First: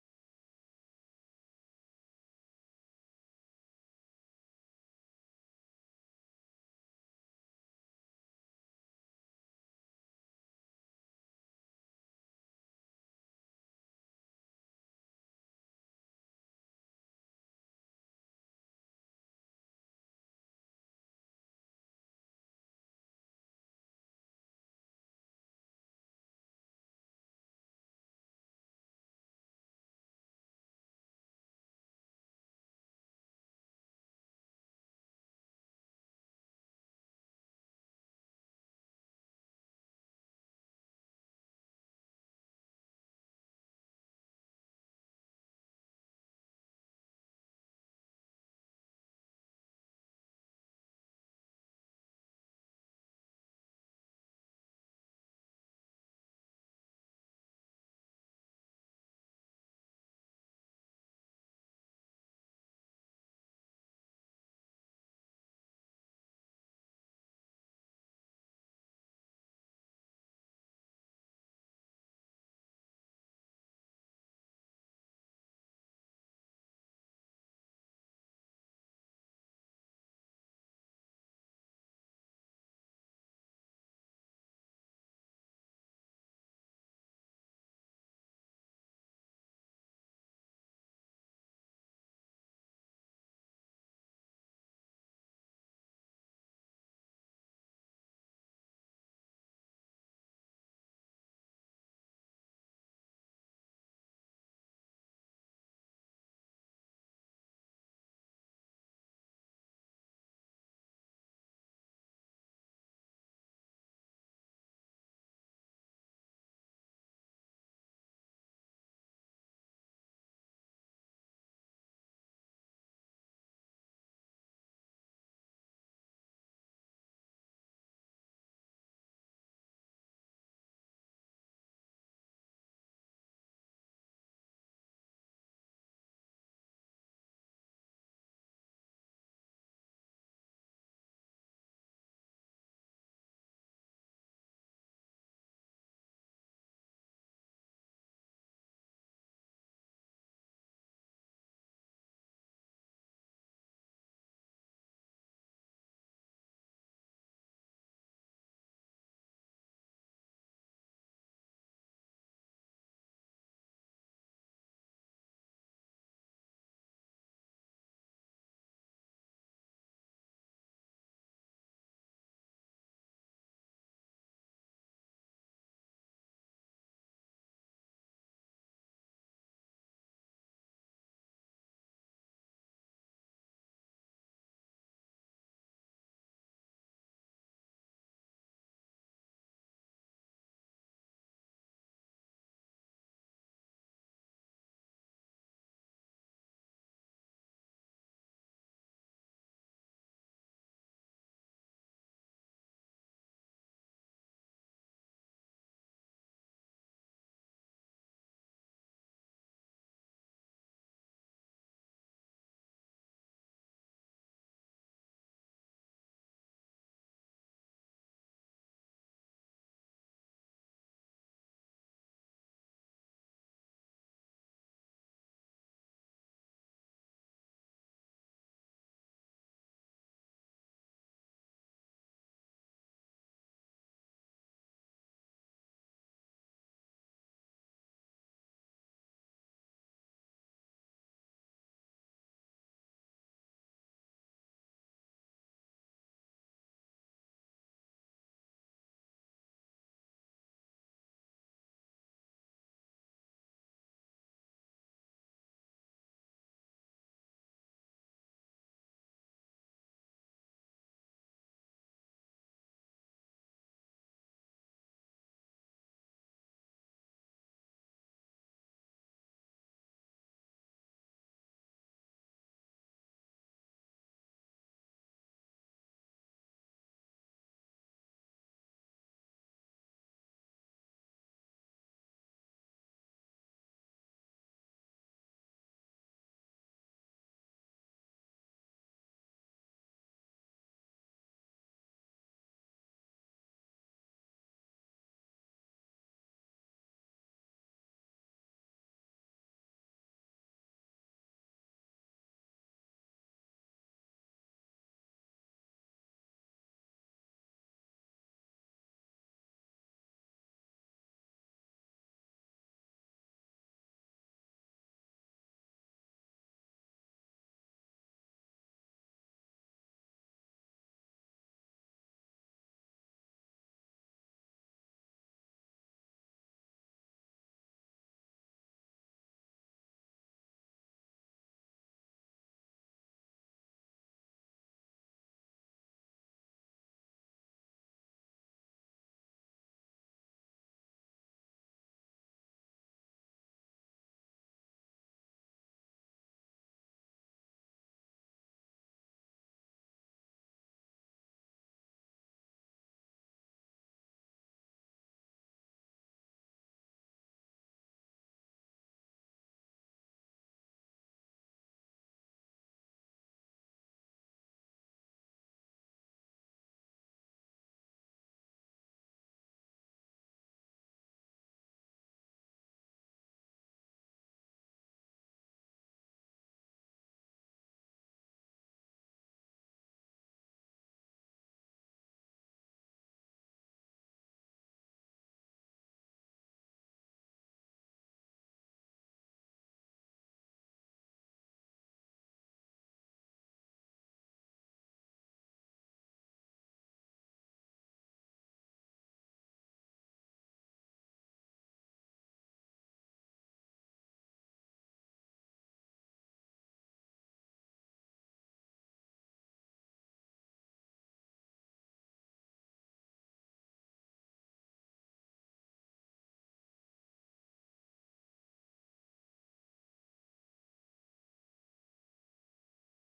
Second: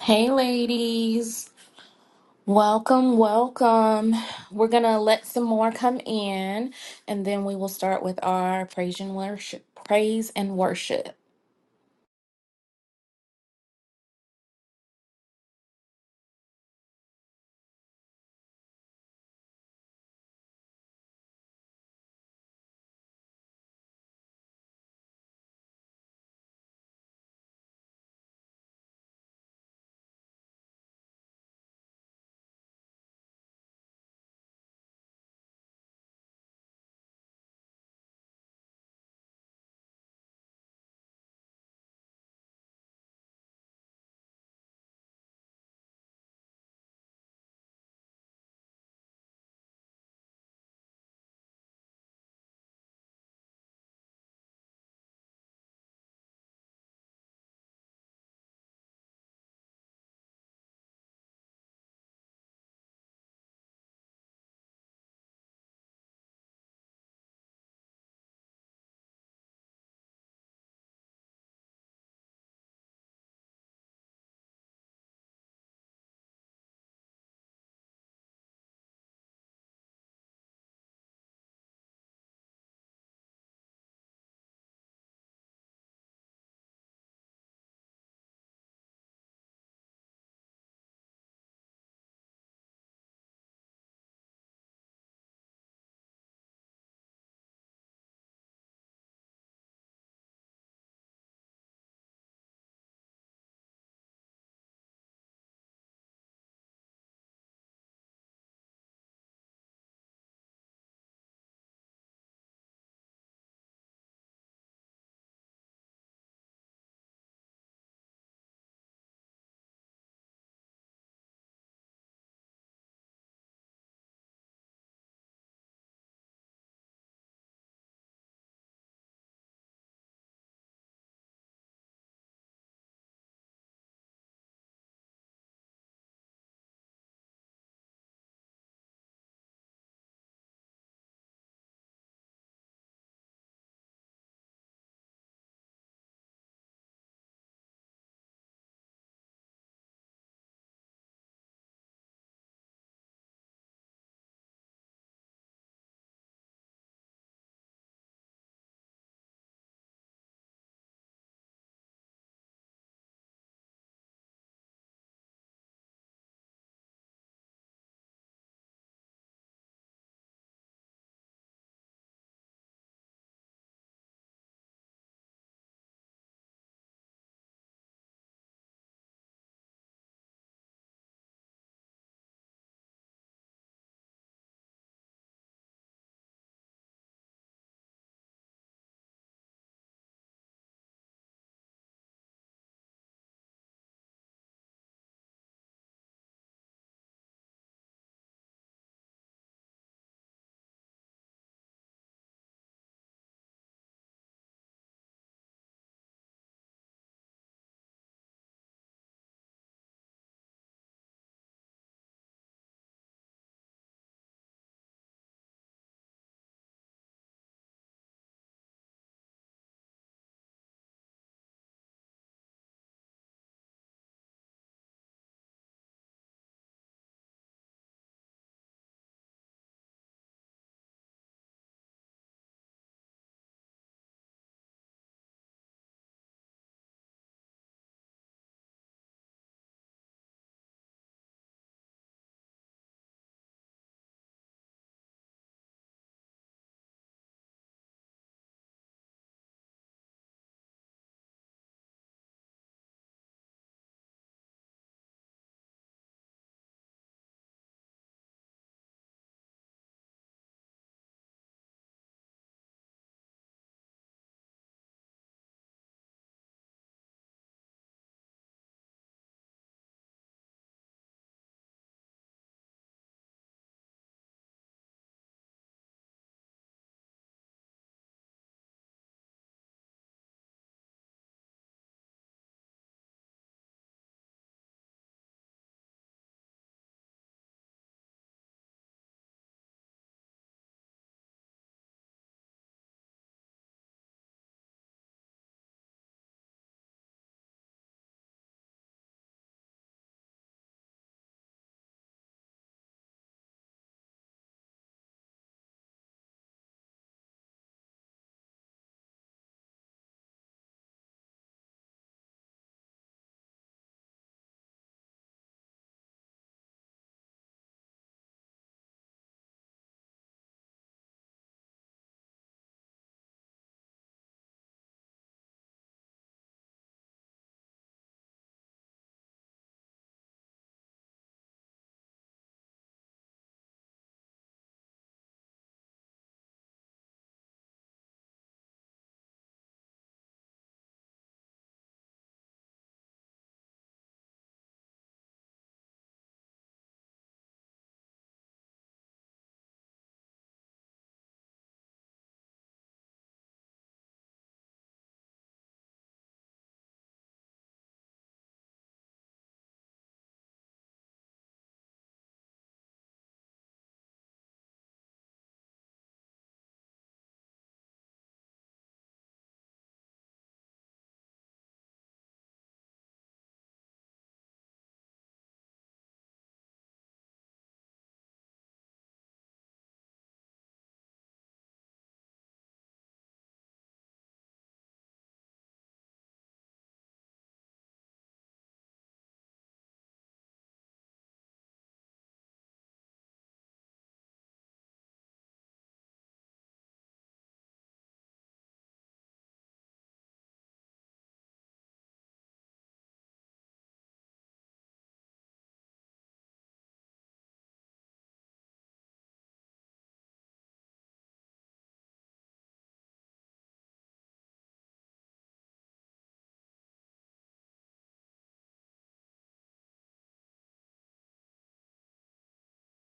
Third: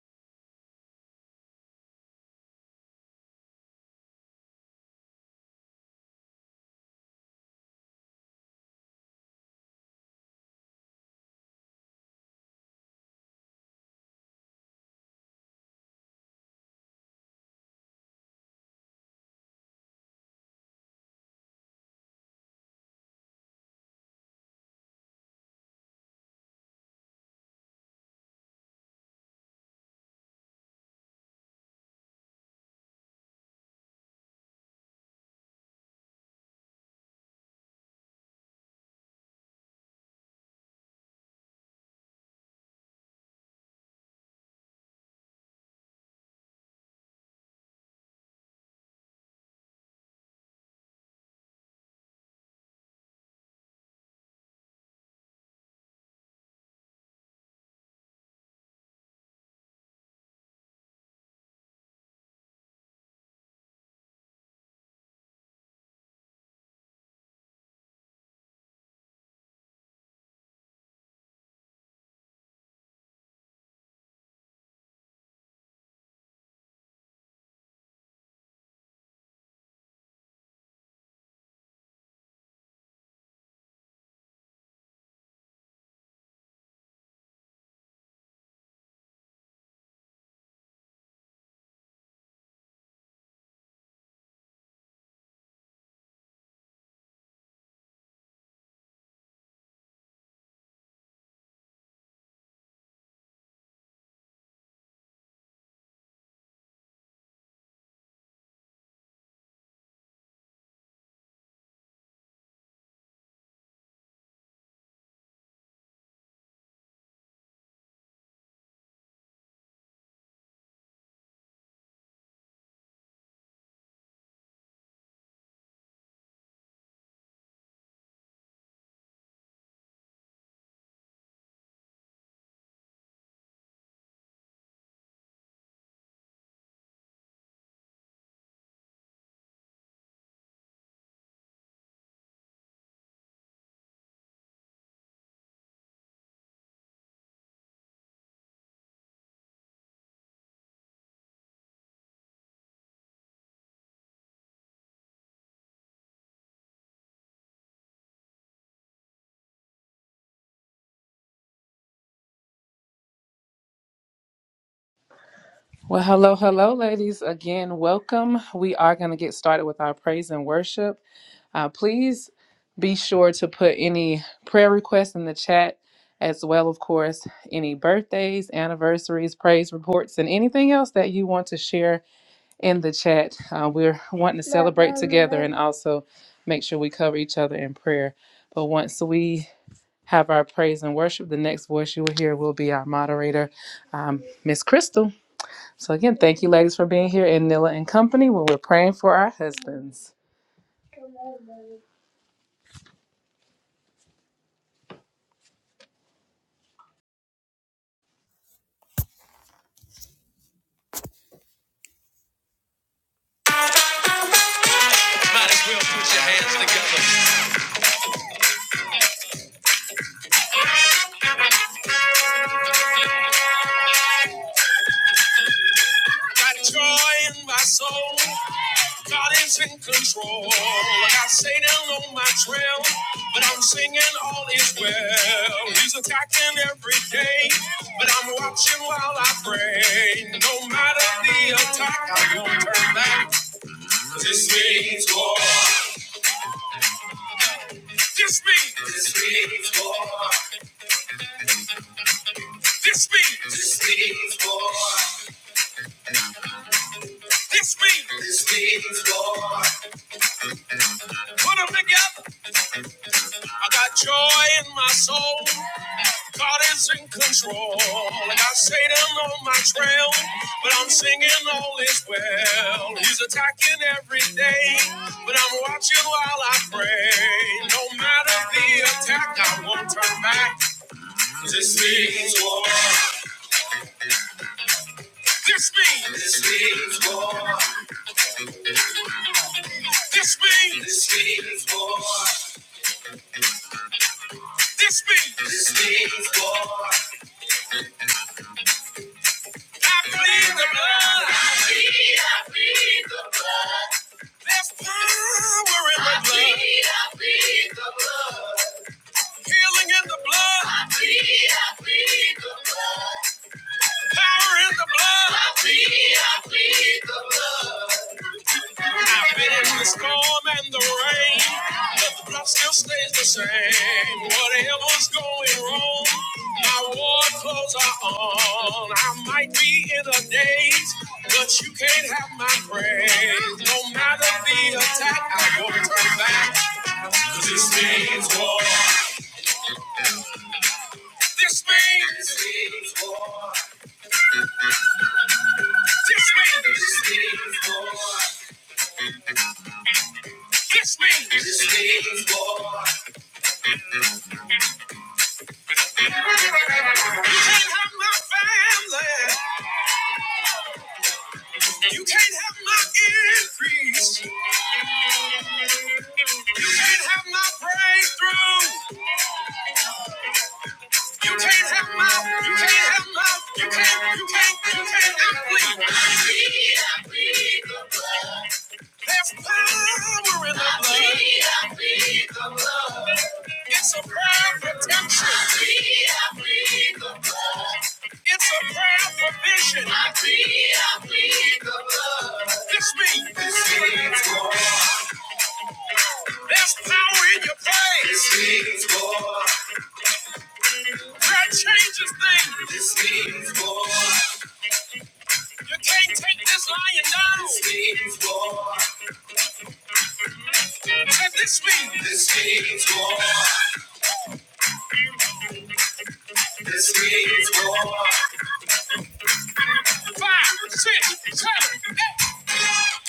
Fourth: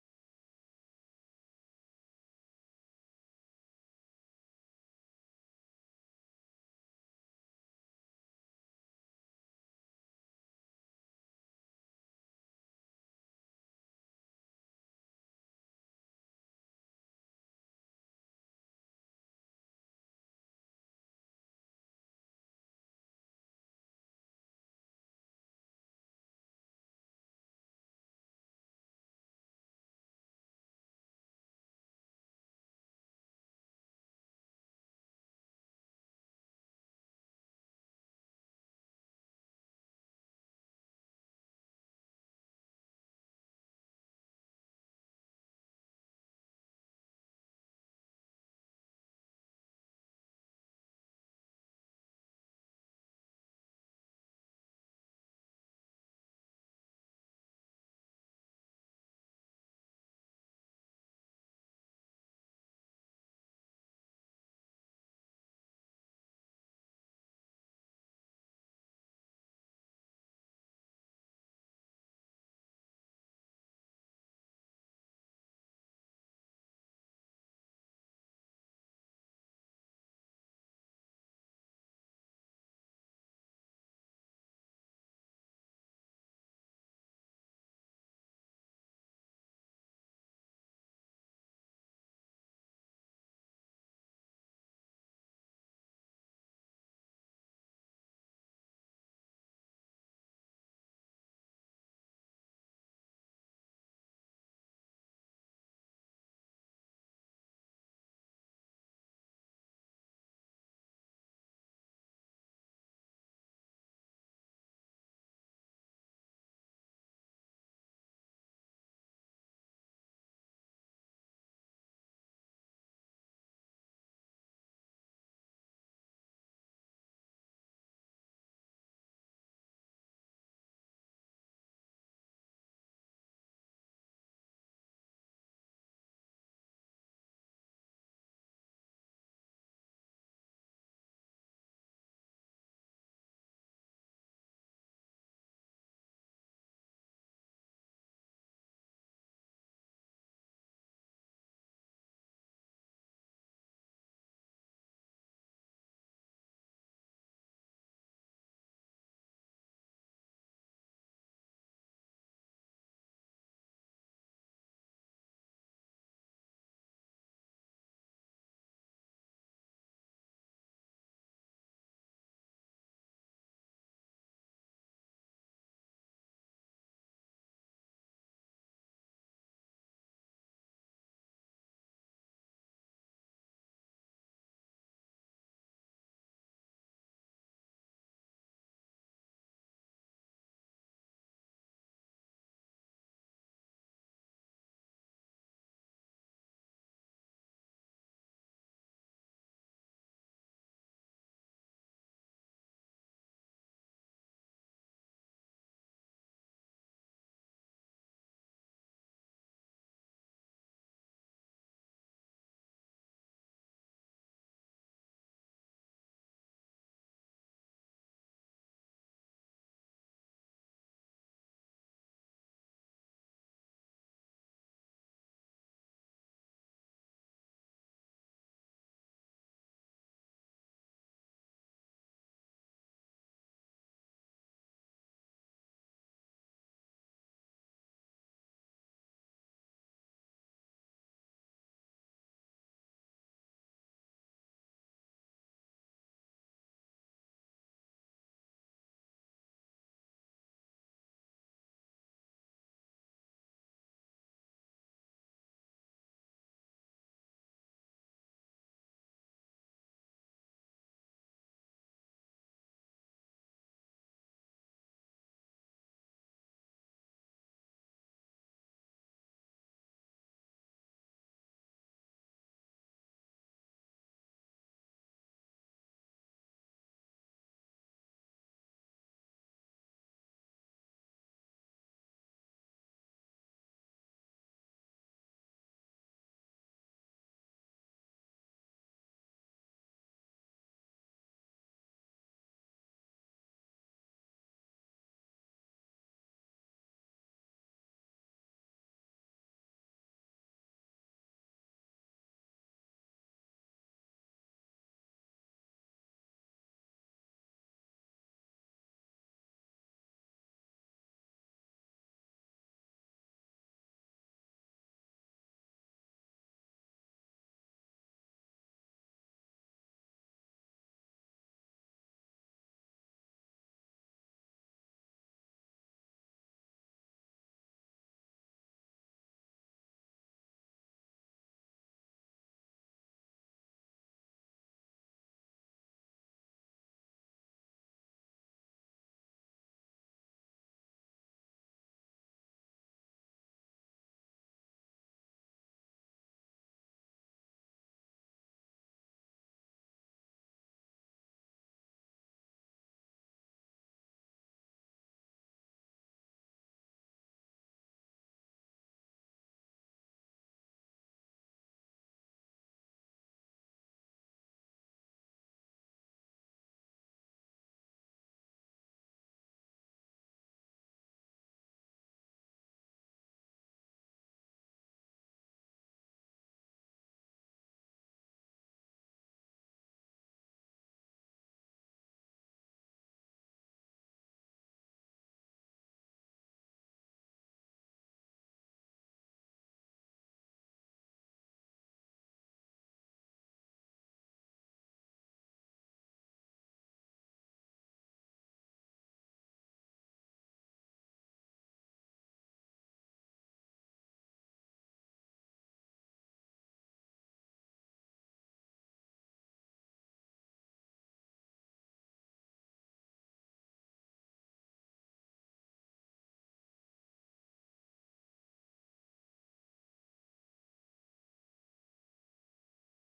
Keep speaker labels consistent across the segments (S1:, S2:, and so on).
S1: Hey, ladies. Welcome, welcome. We're going to let some more come in and then we will start with our praise and worship. Praise and worship.
S2: Well, hello, hello, ladies. Again, welcome. We are going to get started with our praise and worship. Uh, please be sure to put any prayer requests in the chat, as well, of course, any birthdays, anniversaries, praise reports, and anything else that you want to share in the chat. Uh, we're wanting also make sure we cover each other in prayer. But once we have our praise and worship, the next voice you will hear will be our moderator, um, Miss Crystal. So again, thank you ladies for being here in Nilla and Company where we're praying for our husbands. Might as well put your hands together. Got joy in my soul. God is in control. Like I stay down on my trail, but I'm singing all is well. He's attacking every day, but I'm watching while I pray. No matter the attack, I will turn back. This means war. This means, this means war. This means. This means war. This means. This means war. Put them together. I got joy in my soul. God is in control. Like I got Satan on my trail, but I'm singing all is well. He's attacking every day, but I'm watching while I pray. No matter the attack, I won't turn back. This means war. This means. This means war. This means. This means war. This means this means war. I plead the blood. There's power in the blood. Healing in the blood. Power in the blood. I've been in the storm and the rain, but the plot still stays the same. Whatever's going wrong, my war clothes are on. I might be in a daze, but you can't have my praise. No matter the attack, I won't turn back. 'Cause this means war. This means. This means war. This means. This means war. This means. This means war. You can't have my family. You can't have my increase. You can't have my breakthrough. You can't have my. You can't have my. You can't. You can't. You can't. I'm clean. There's power in the blood. I plead the blood. It's a prayer for protection. I plead, the blood. It's a prayer for vision. I plead, I plead the blood. It's me. This means war. There's power in your praise. This means war. Prayer changes things. This means war. You can't take this lion down. This means war. And this means. This means war. This is war. Five, six, seven, eight.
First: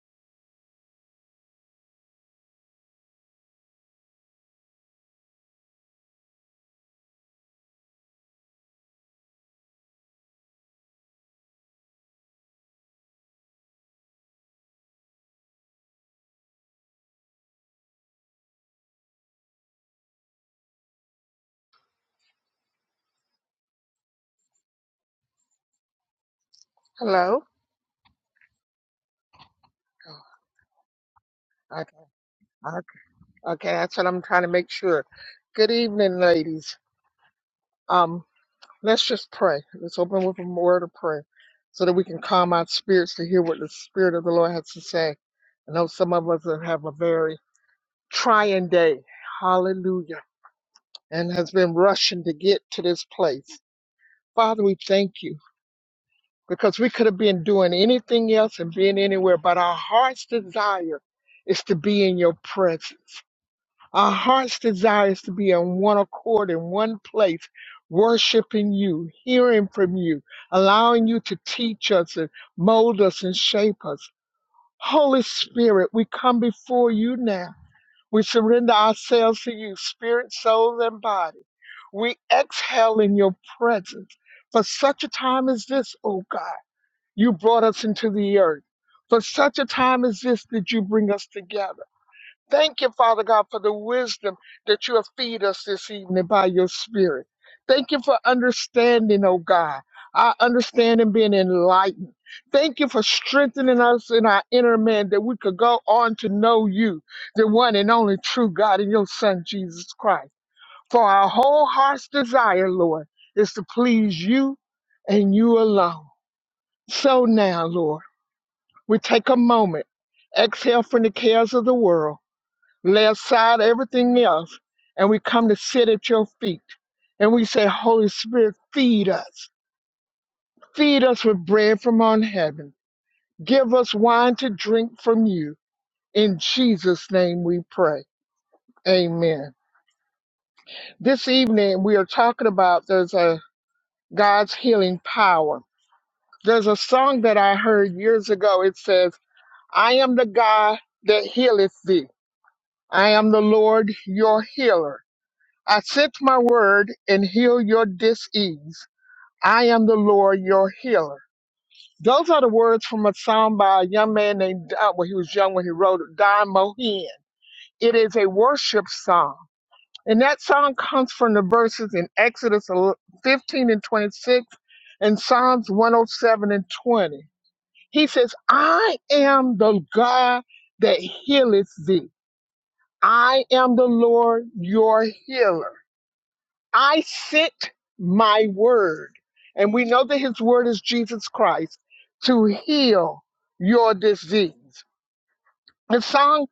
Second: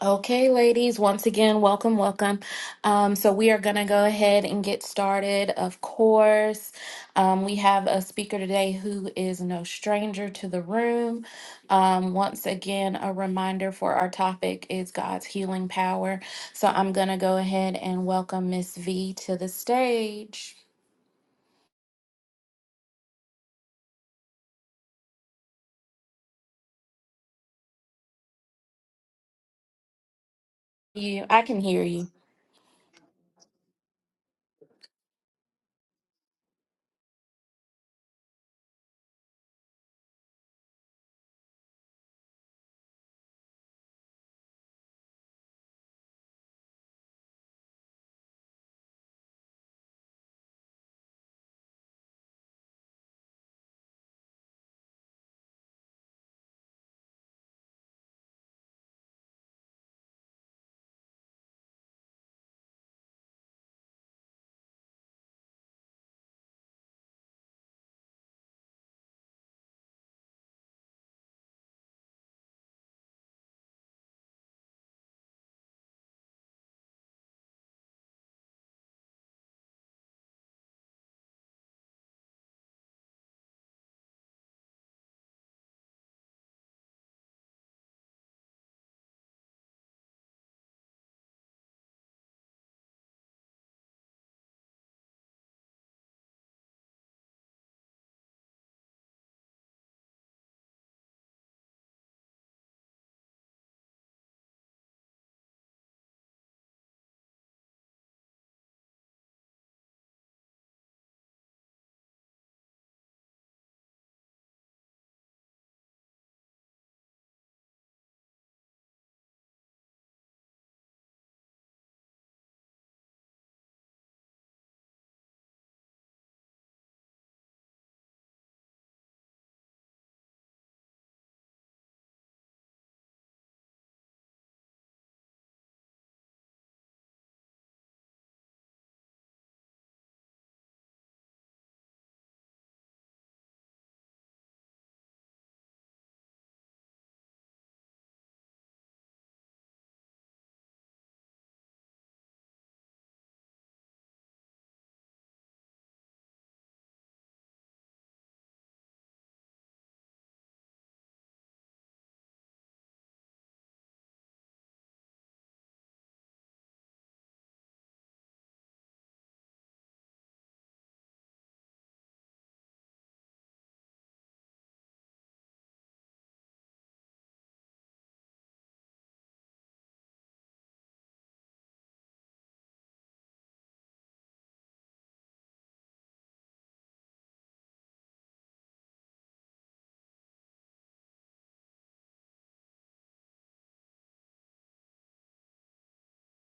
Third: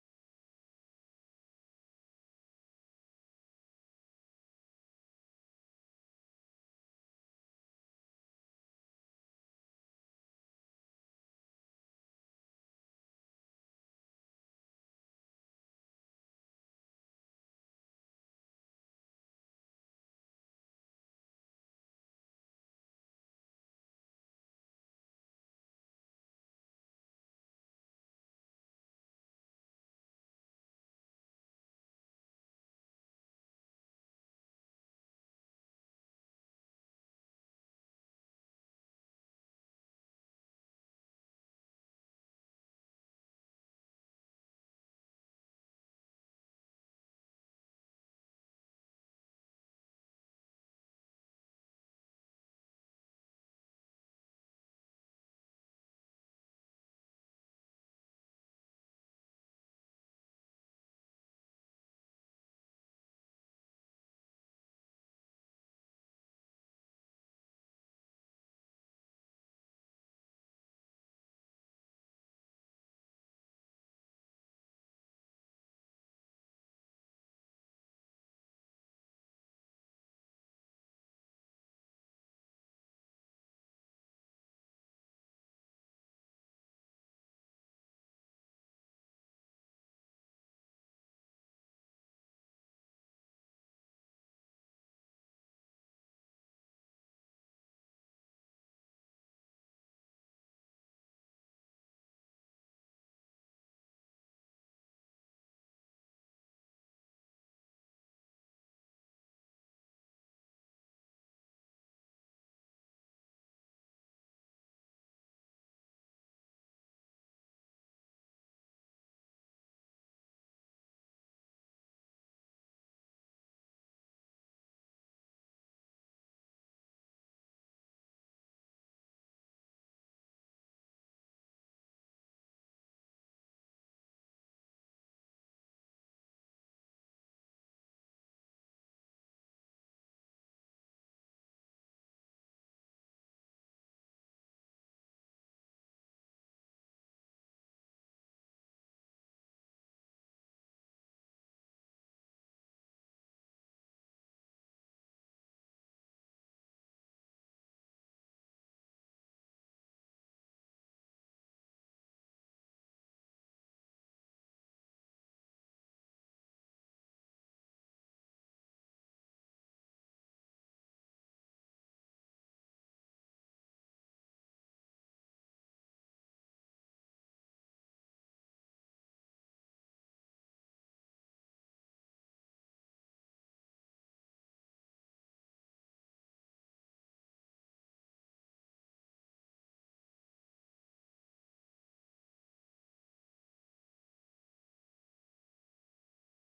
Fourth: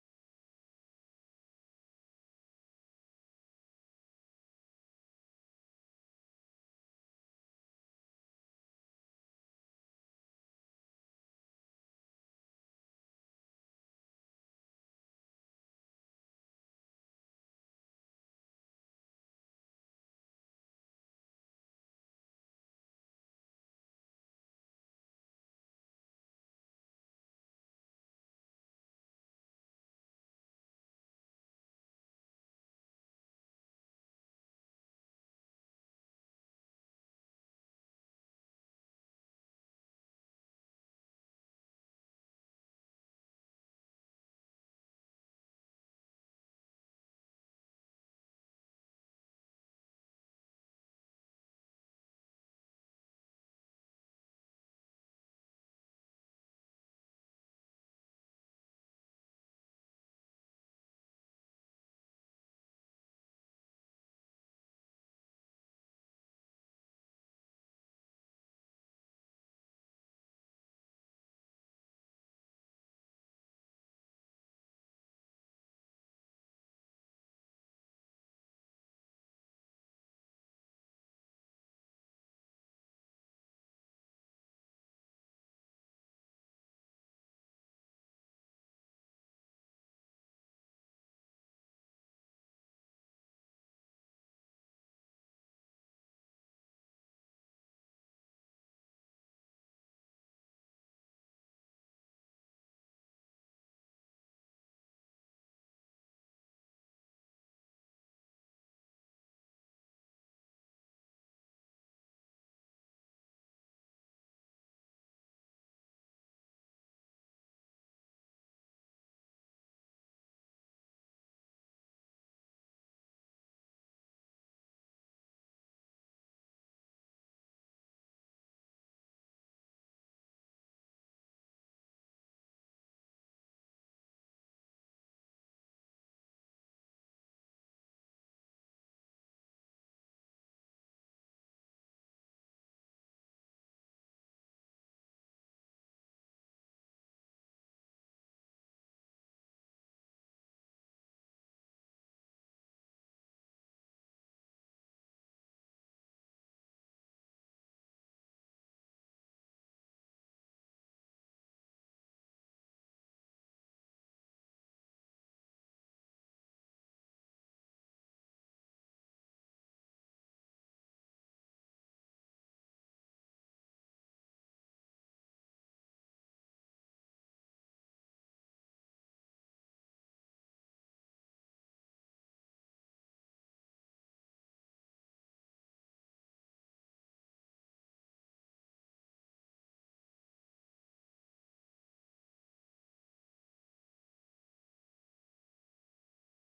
S1: Okay, ladies, once again, welcome, welcome. Um, so, we are going to go ahead and get started. Of course, um, we have a speaker today who is no stranger to the room. Um, once again, a reminder for our topic is God's healing power. So, I'm going to go ahead and welcome Miss V to the stage.
S3: Hello? Oh,
S1: You, I can hear
S3: Okay,
S1: you.
S3: okay, okay, that's what I'm trying to make sure. Good evening, ladies. Um, let's just pray. Let's open with a word of prayer so that we can calm our spirits to hear what the Spirit of the Lord has to say. I know some of us have have a very trying day. Hallelujah. And has been rushing to get to this place. Father, we thank you because we could have been doing anything else and being anywhere, but our heart's desire is to be in your presence. Our heart's desire is to be in one accord, in one place, worshiping you, hearing from you, allowing you to teach us and mold us and shape us. Holy Spirit, we come before you now. We surrender ourselves to you, spirit, soul, and body. We exhale in your presence. For such a time as this, O God, you brought us into the earth. For such a time as this did you bring us together. Thank you, Father God, for the wisdom that you have feed us this evening by your spirit. Thank you for understanding, oh God. Our understanding being enlightened. Thank you for strengthening us in our inner man that we could go on to know you, the one and only true God and your Son, Jesus Christ. For our whole heart's desire, Lord, is to please you and you alone. So now, Lord, we take a moment, exhale from the cares of the world lay aside everything else, and we come to sit at your feet. And we say, Holy Spirit, feed us. Feed us with bread from on heaven. Give us wine to drink from you. In Jesus' name we pray. Amen. This evening we are talking about there's a God's healing power. There's a song that I heard years ago. It says, I am the God that healeth thee. I am the Lord your healer. I sent my word and heal your disease. I am the Lord your healer. Those are the words from a song by a young man named Don, well, he was young when he wrote it, Don Mohin. It is a worship song. And that song comes from the verses in Exodus 15 and 26 and Psalms 107 and 20. He says, I am the God that healeth thee. I am the Lord your healer. I sent my word, and we know that his word is Jesus Christ, to heal your disease. The song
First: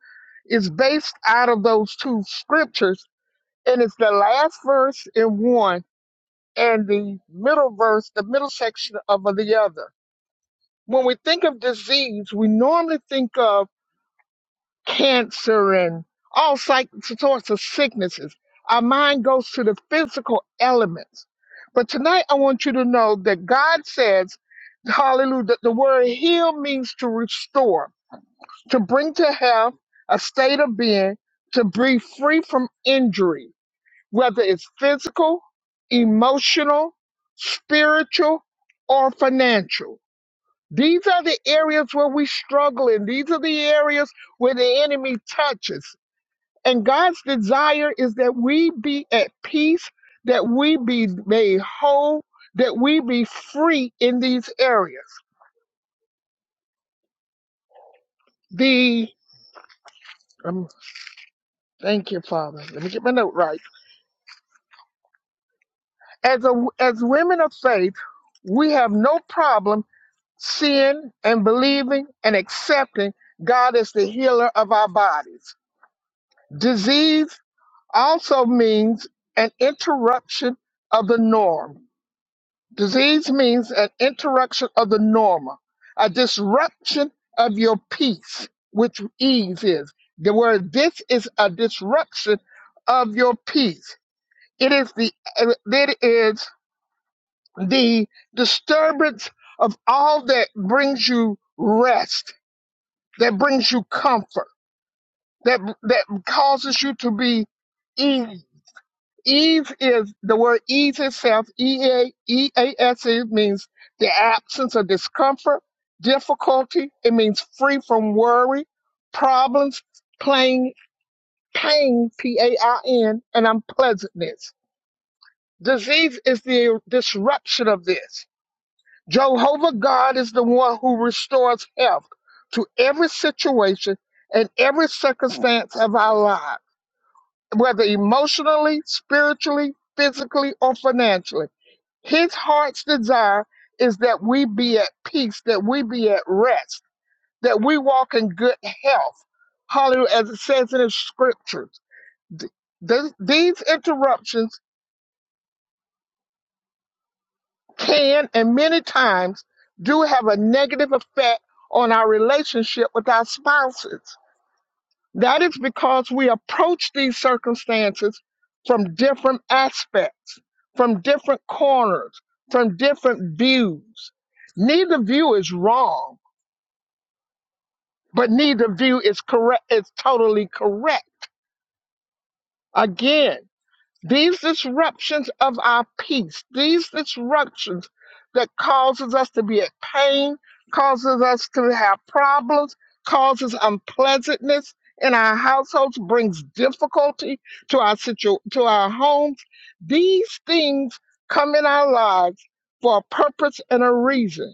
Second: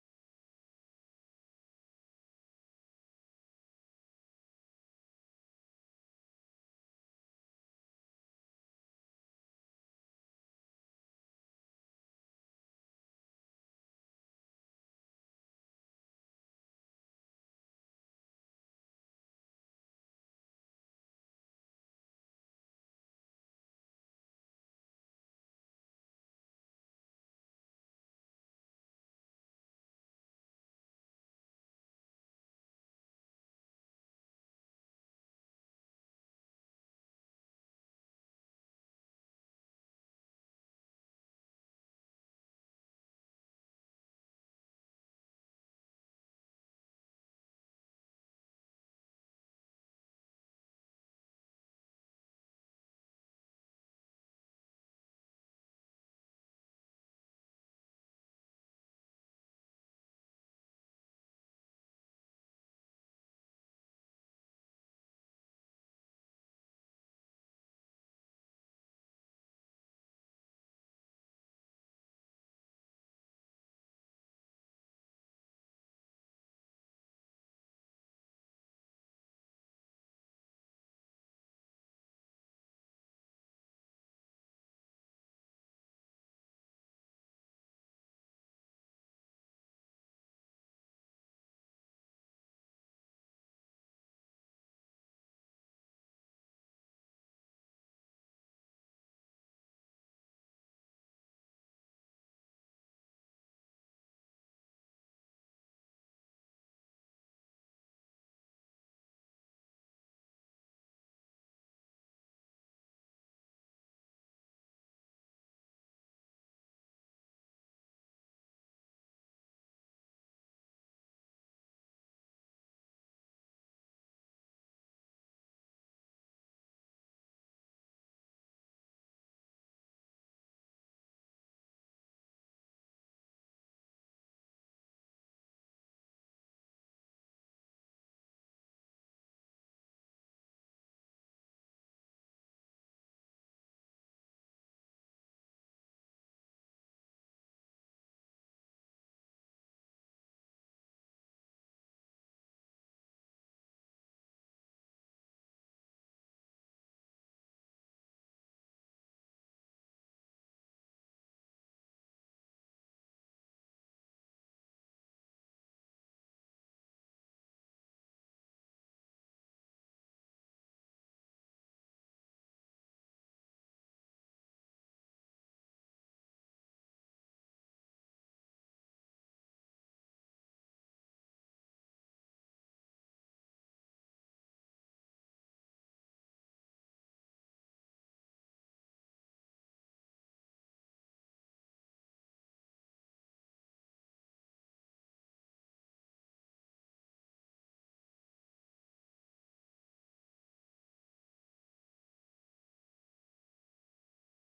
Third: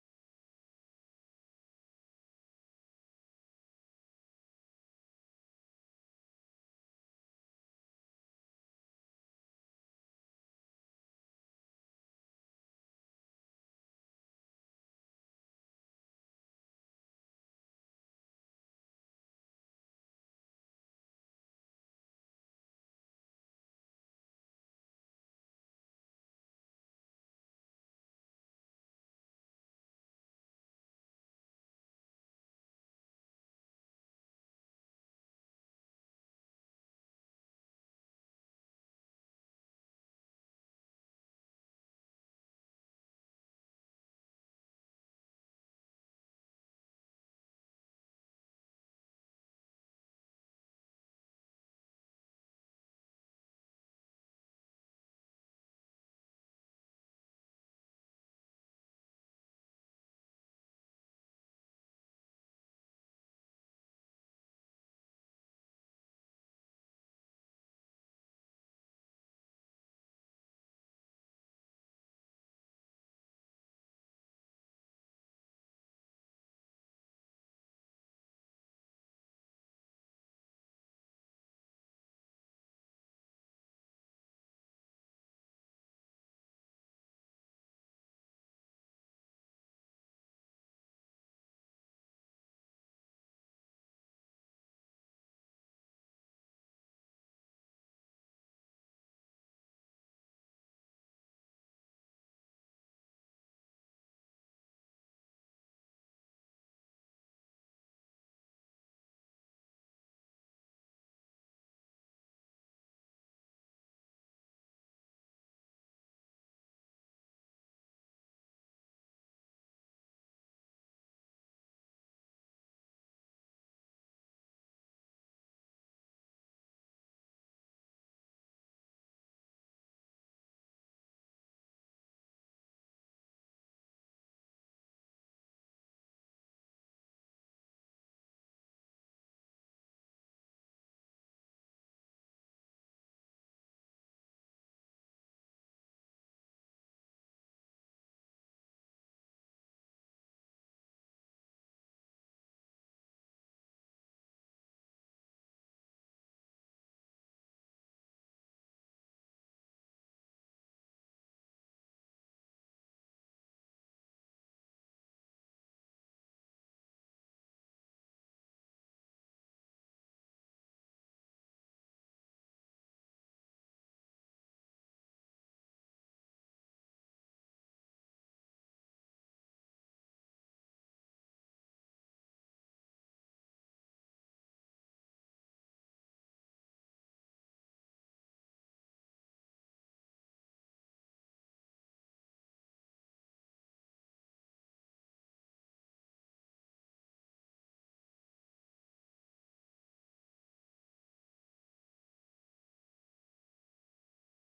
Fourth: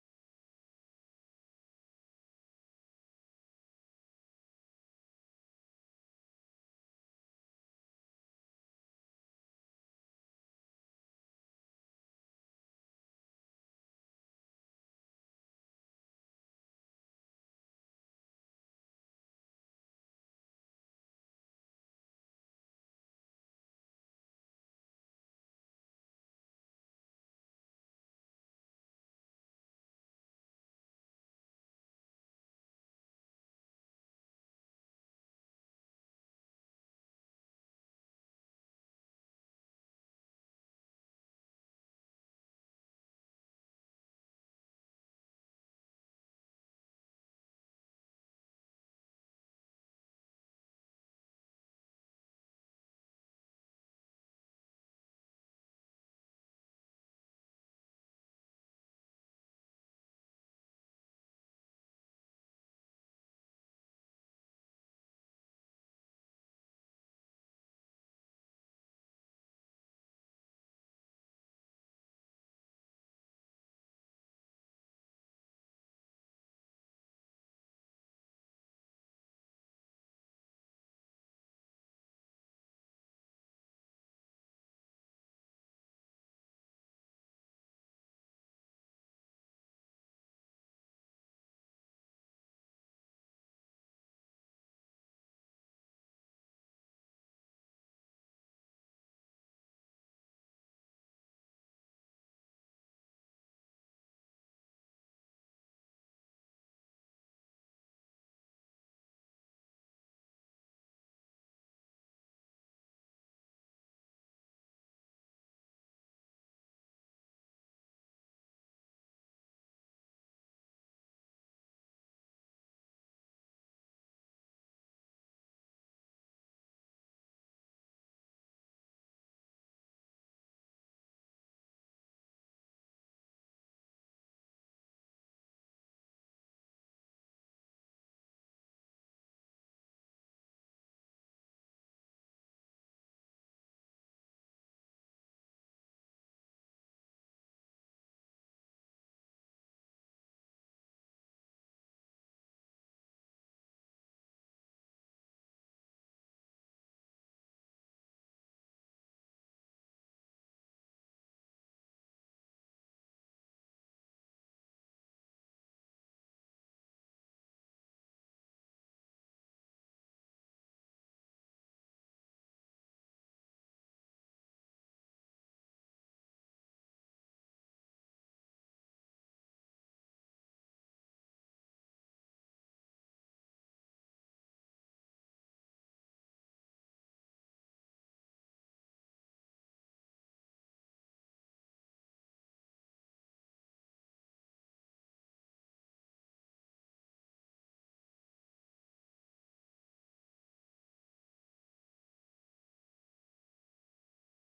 S3: is based out of those two scriptures, and it's the last verse in one and the middle verse, the middle section of the other. When we think of disease, we normally think of cancer and all psych- sorts of sicknesses. Our mind goes to the physical elements. But tonight I want you to know that God says, hallelujah, that the word heal means to restore, to bring to health, a state of being, to be free from injury, whether it's physical, emotional, spiritual, or financial. These are the areas where we struggle in. These are the areas where the enemy touches. And God's desire is that we be at peace, that we be made whole, that we be free in these areas. The um, thank you, Father. Let me get my note right. As a as women of faith, we have no problem seeing and believing and accepting God as the healer of our bodies. Disease also means an interruption of the norm Disease means an interruption of the normal, a disruption of your peace, which ease is. The word this is a disruption of your peace. It is the it is the disturbance of all that brings you rest, that brings you comfort, that that causes you to be easy Ease is the word ease itself, E A E A S E means the absence of discomfort, difficulty. It means free from worry, problems, plain pain, P A I N, and unpleasantness. Disease is the disruption of this. Jehovah God is the one who restores health to every situation and every circumstance of our lives, whether emotionally, spiritually, physically, or financially. His heart's desire is that we be at peace, that we be at rest, that we walk in good health. Hallelujah, as it says in the scriptures. Th- th- these interruptions can and many times do have a negative effect on our relationship with our spouses. That is because we approach these circumstances from different aspects, from different corners, from different views neither view is wrong but neither view is correct is totally correct again these disruptions of our peace these disruptions that causes us to be at pain causes us to have problems causes unpleasantness in our households brings difficulty to our situ- to our homes these things come in our lives for a purpose and a reason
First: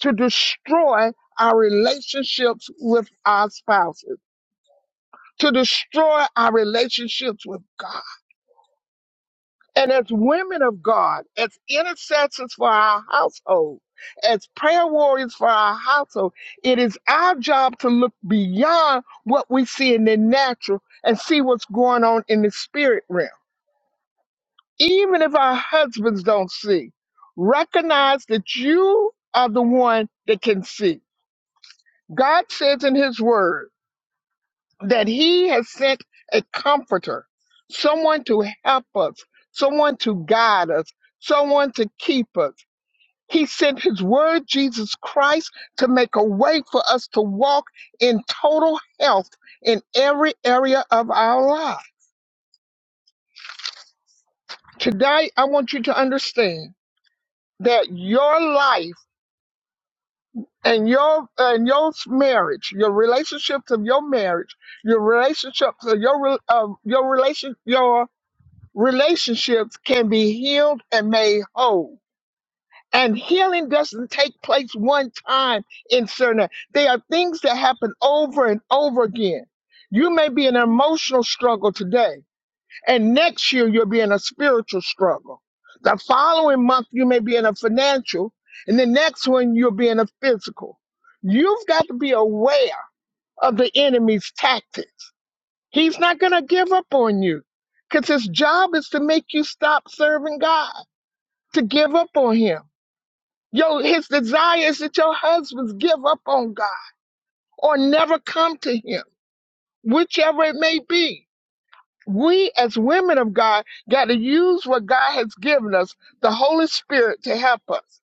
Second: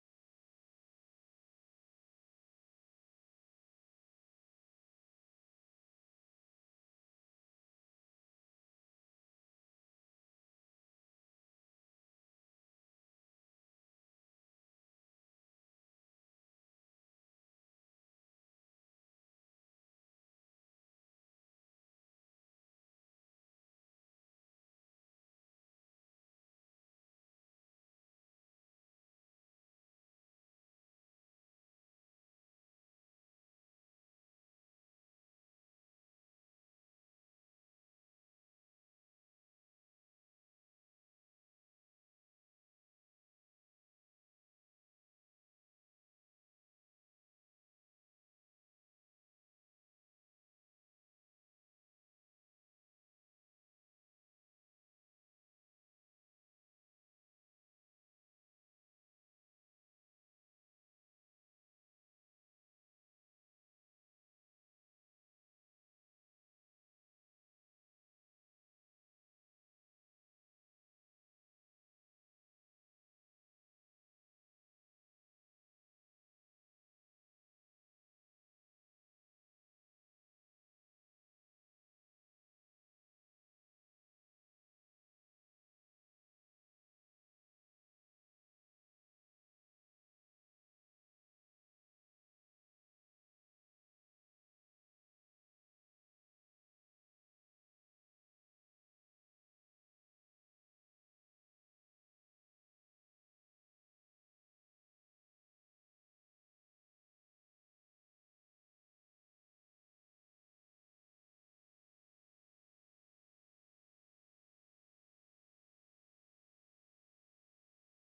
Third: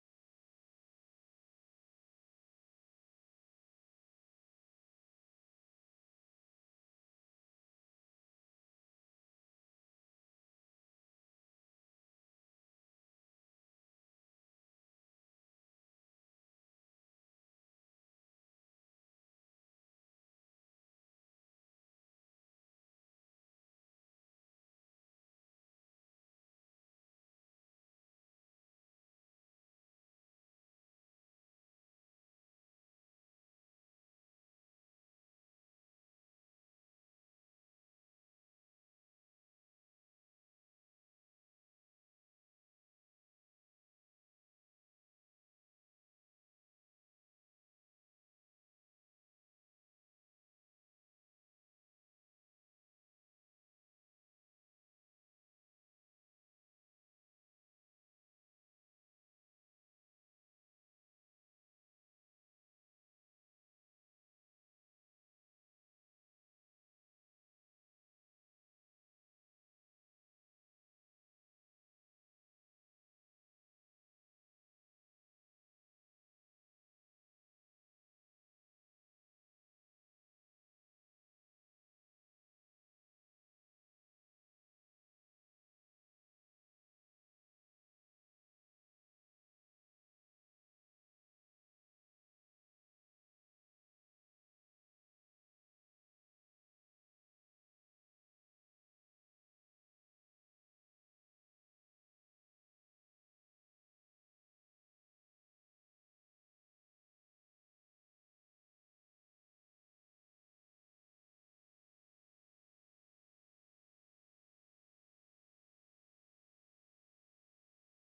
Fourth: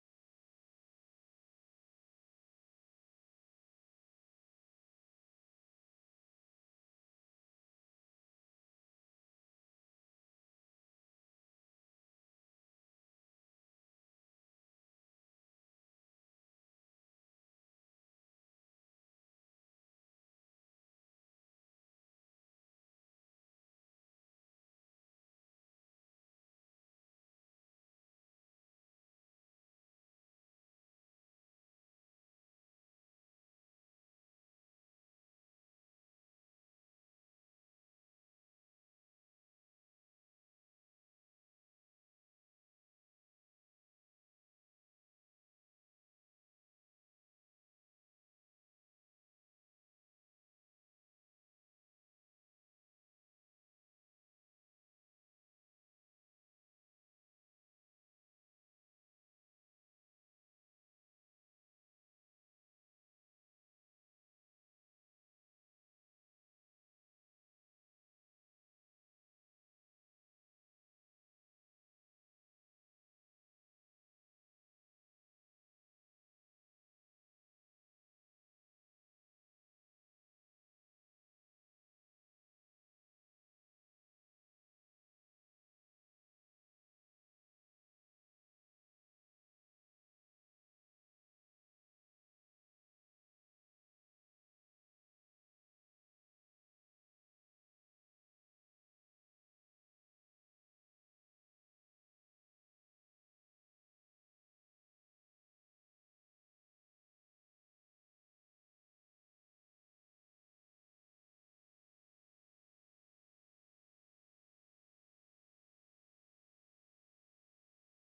S3: to destroy our relationships with our spouses to destroy our relationships with God. And as women of God, as intercessors for our household, as prayer warriors for our household, it is our job to look beyond what we see in the natural and see what's going on in the spirit realm. Even if our husbands don't see, recognize that you are the one that can see. God says in His Word, that he has sent a comforter, someone to help us, someone to guide us, someone to keep us. He sent his word, Jesus Christ, to make a way for us to walk in total health in every area of our life. Today, I want you to understand that your life and your and your marriage, your relationships of your marriage, your relationships, uh, your re- uh, your relation, your relationships can be healed and made whole. And healing doesn't take place one time in certain. They are things that happen over and over again. You may be in an emotional struggle today, and next year you'll be in a spiritual struggle. The following month you may be in a financial, and the next one you'll be in a physical. You've got to be aware of the enemy's tactics He's not going to give up on you because his job is to make you stop serving God, to give up on him. Yo, his desire is that your husbands give up on God or never come to him, whichever it may be. We as women of God got to use what God has given us, the Holy Spirit to help us,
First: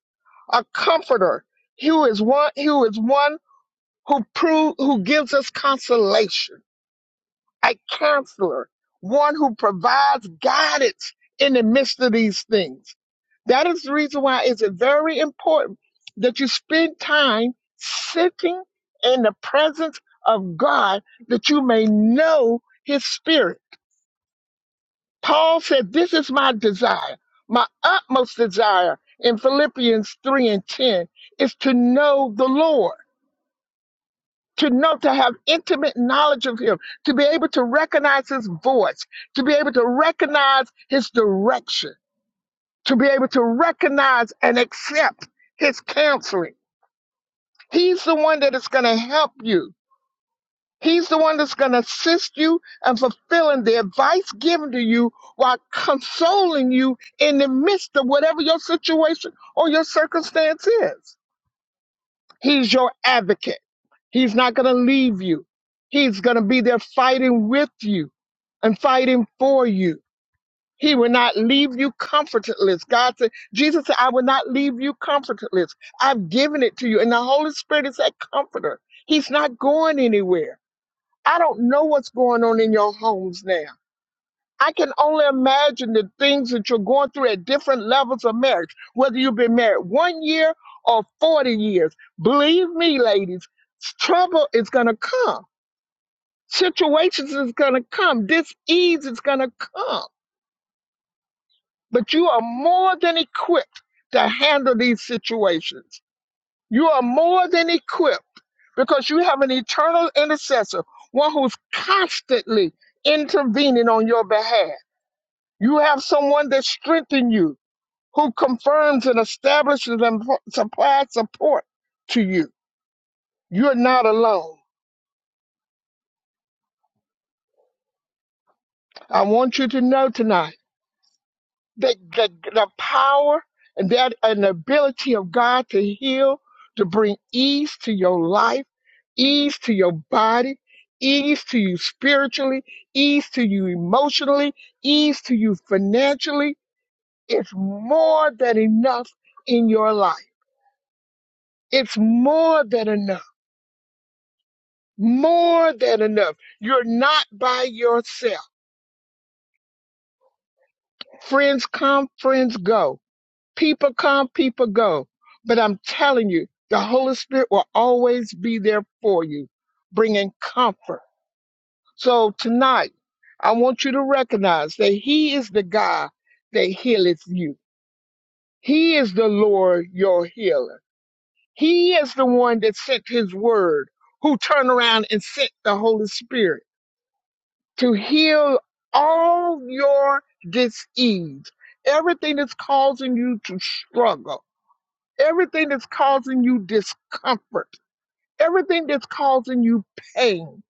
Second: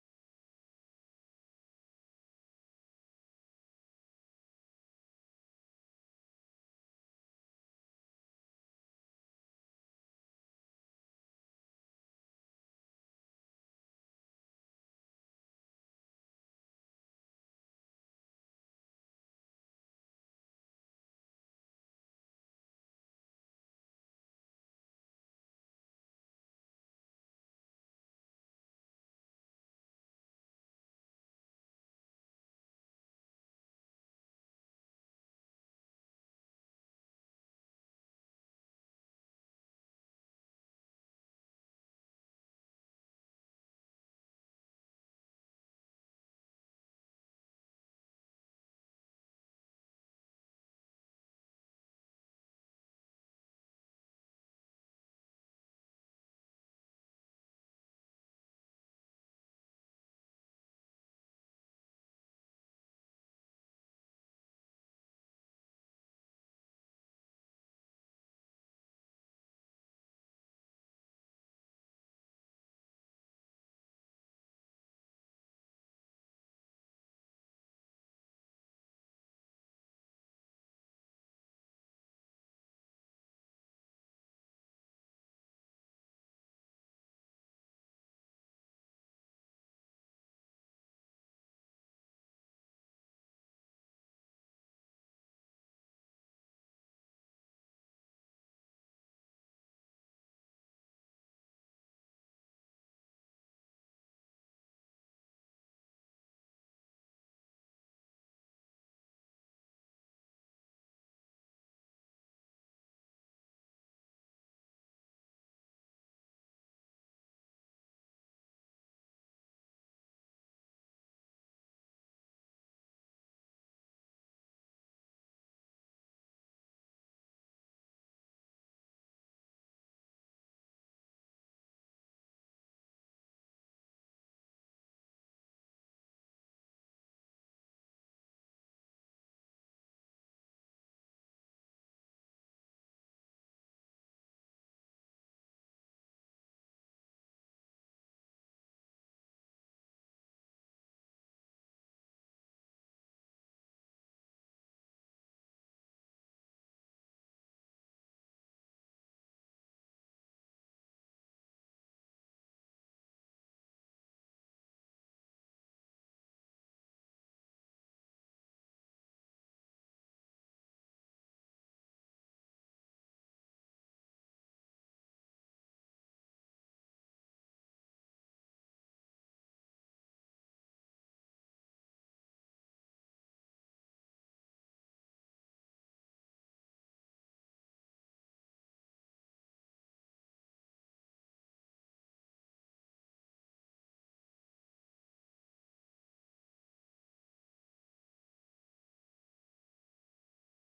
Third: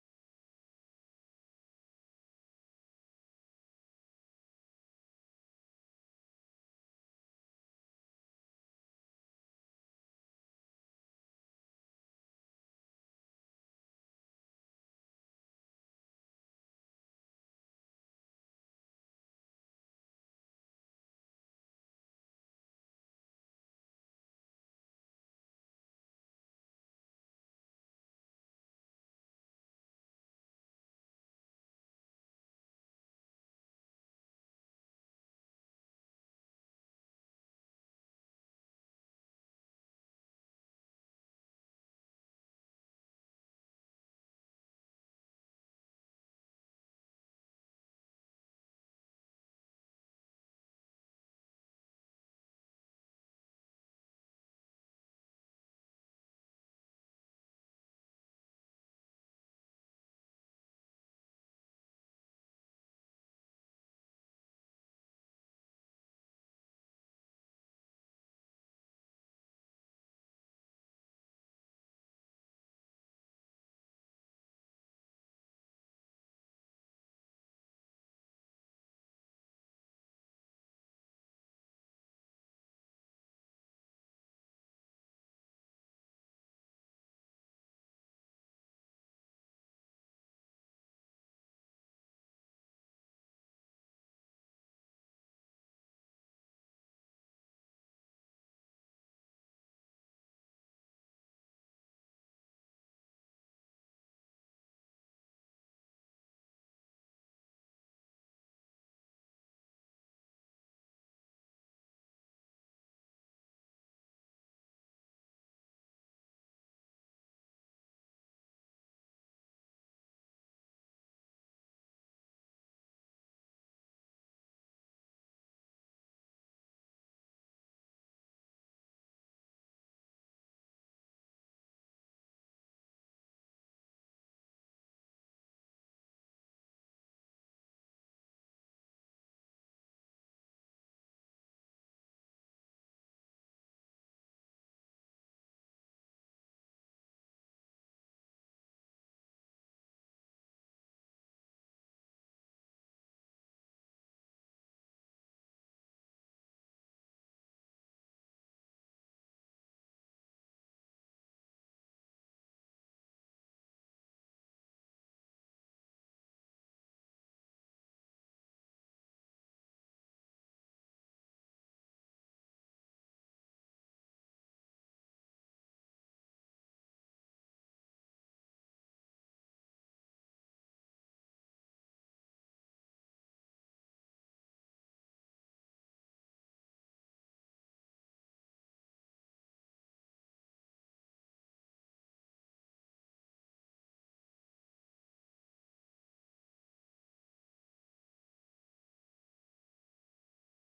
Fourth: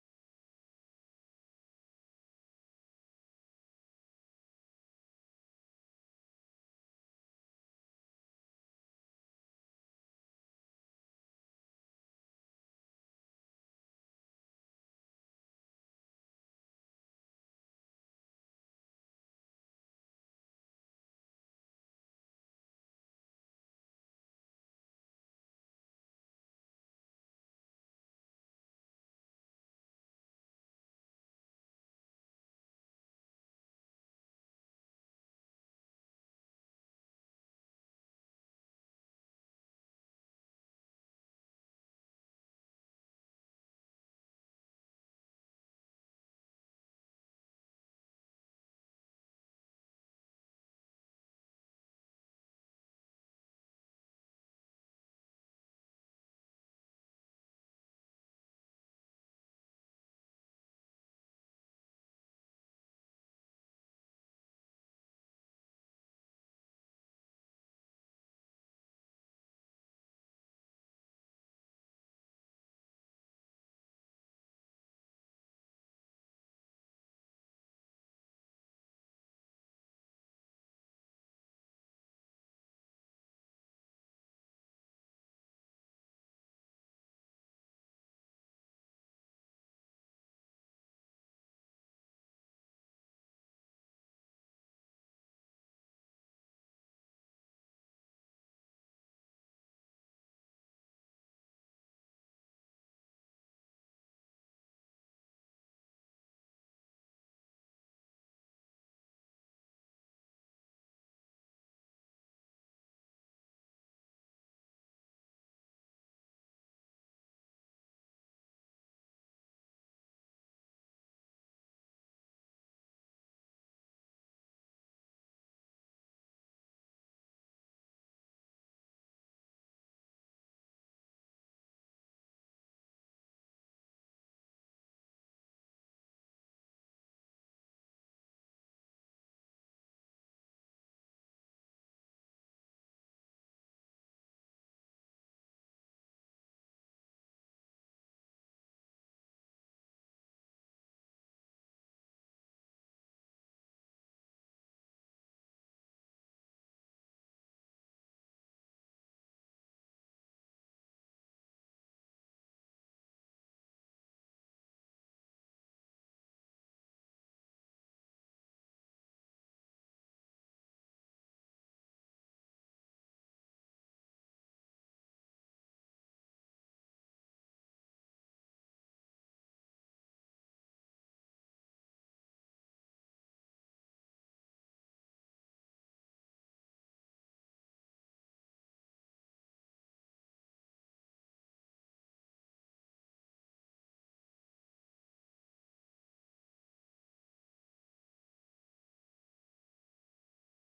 S3: a comforter who is one who is one who prove who gives us consolation a counselor, one who provides guidance in the midst of these things. That is the reason why it's very important that you spend time sitting in the presence of God that you may know his spirit. Paul said, This is my desire, my utmost desire in Philippians 3 and 10 is to know the Lord to know, to have intimate knowledge of Him, to be able to recognize His voice, to be able to recognize His direction, to be able to recognize and accept His counseling. He's the one that is going to help you. He's the one that's going to assist you and fulfilling the advice given to you while consoling you in the midst of whatever your situation or your circumstance is. He's your advocate. He's not going to leave you. He's going to be there fighting with you and fighting for you. He will not leave you comfortless. God said, Jesus said, I will not leave you comfortless. I've given it to you. And the Holy Spirit is that comforter. He's not going anywhere. I don't know what's going on in your homes now. I can only imagine the things that you're going through at different levels of marriage, whether you've been married one year or 40 years. Believe me, ladies, trouble is going to come Situations is going to come. Dis-ease is going to come. But you are more than equipped to handle these situations. You are more than equipped because you have an eternal intercessor, one who's constantly intervening on your behalf. You have someone that strengthens you, who confirms and establishes and pro- supplies support to you. You're not alone. I want you to know tonight. the, the, the power and that and the ability of God to heal, to bring ease to your life, ease to your body, ease to you spiritually, ease to you emotionally, ease to you financially. It's more than enough in your life. It's more than enough. More than enough. You're not by yourself. Friends come, friends go People come, people go. But I'm telling you, the Holy Spirit will always be there for you, bringing comfort. So tonight, I want you to recognize that He is the God that healeth you. He is the Lord your healer. He is the one that sent His word, who turned around and sent the Holy Spirit to heal all your disease, everything that's causing you to struggle everything that's causing you discomfort, everything that's causing you pain,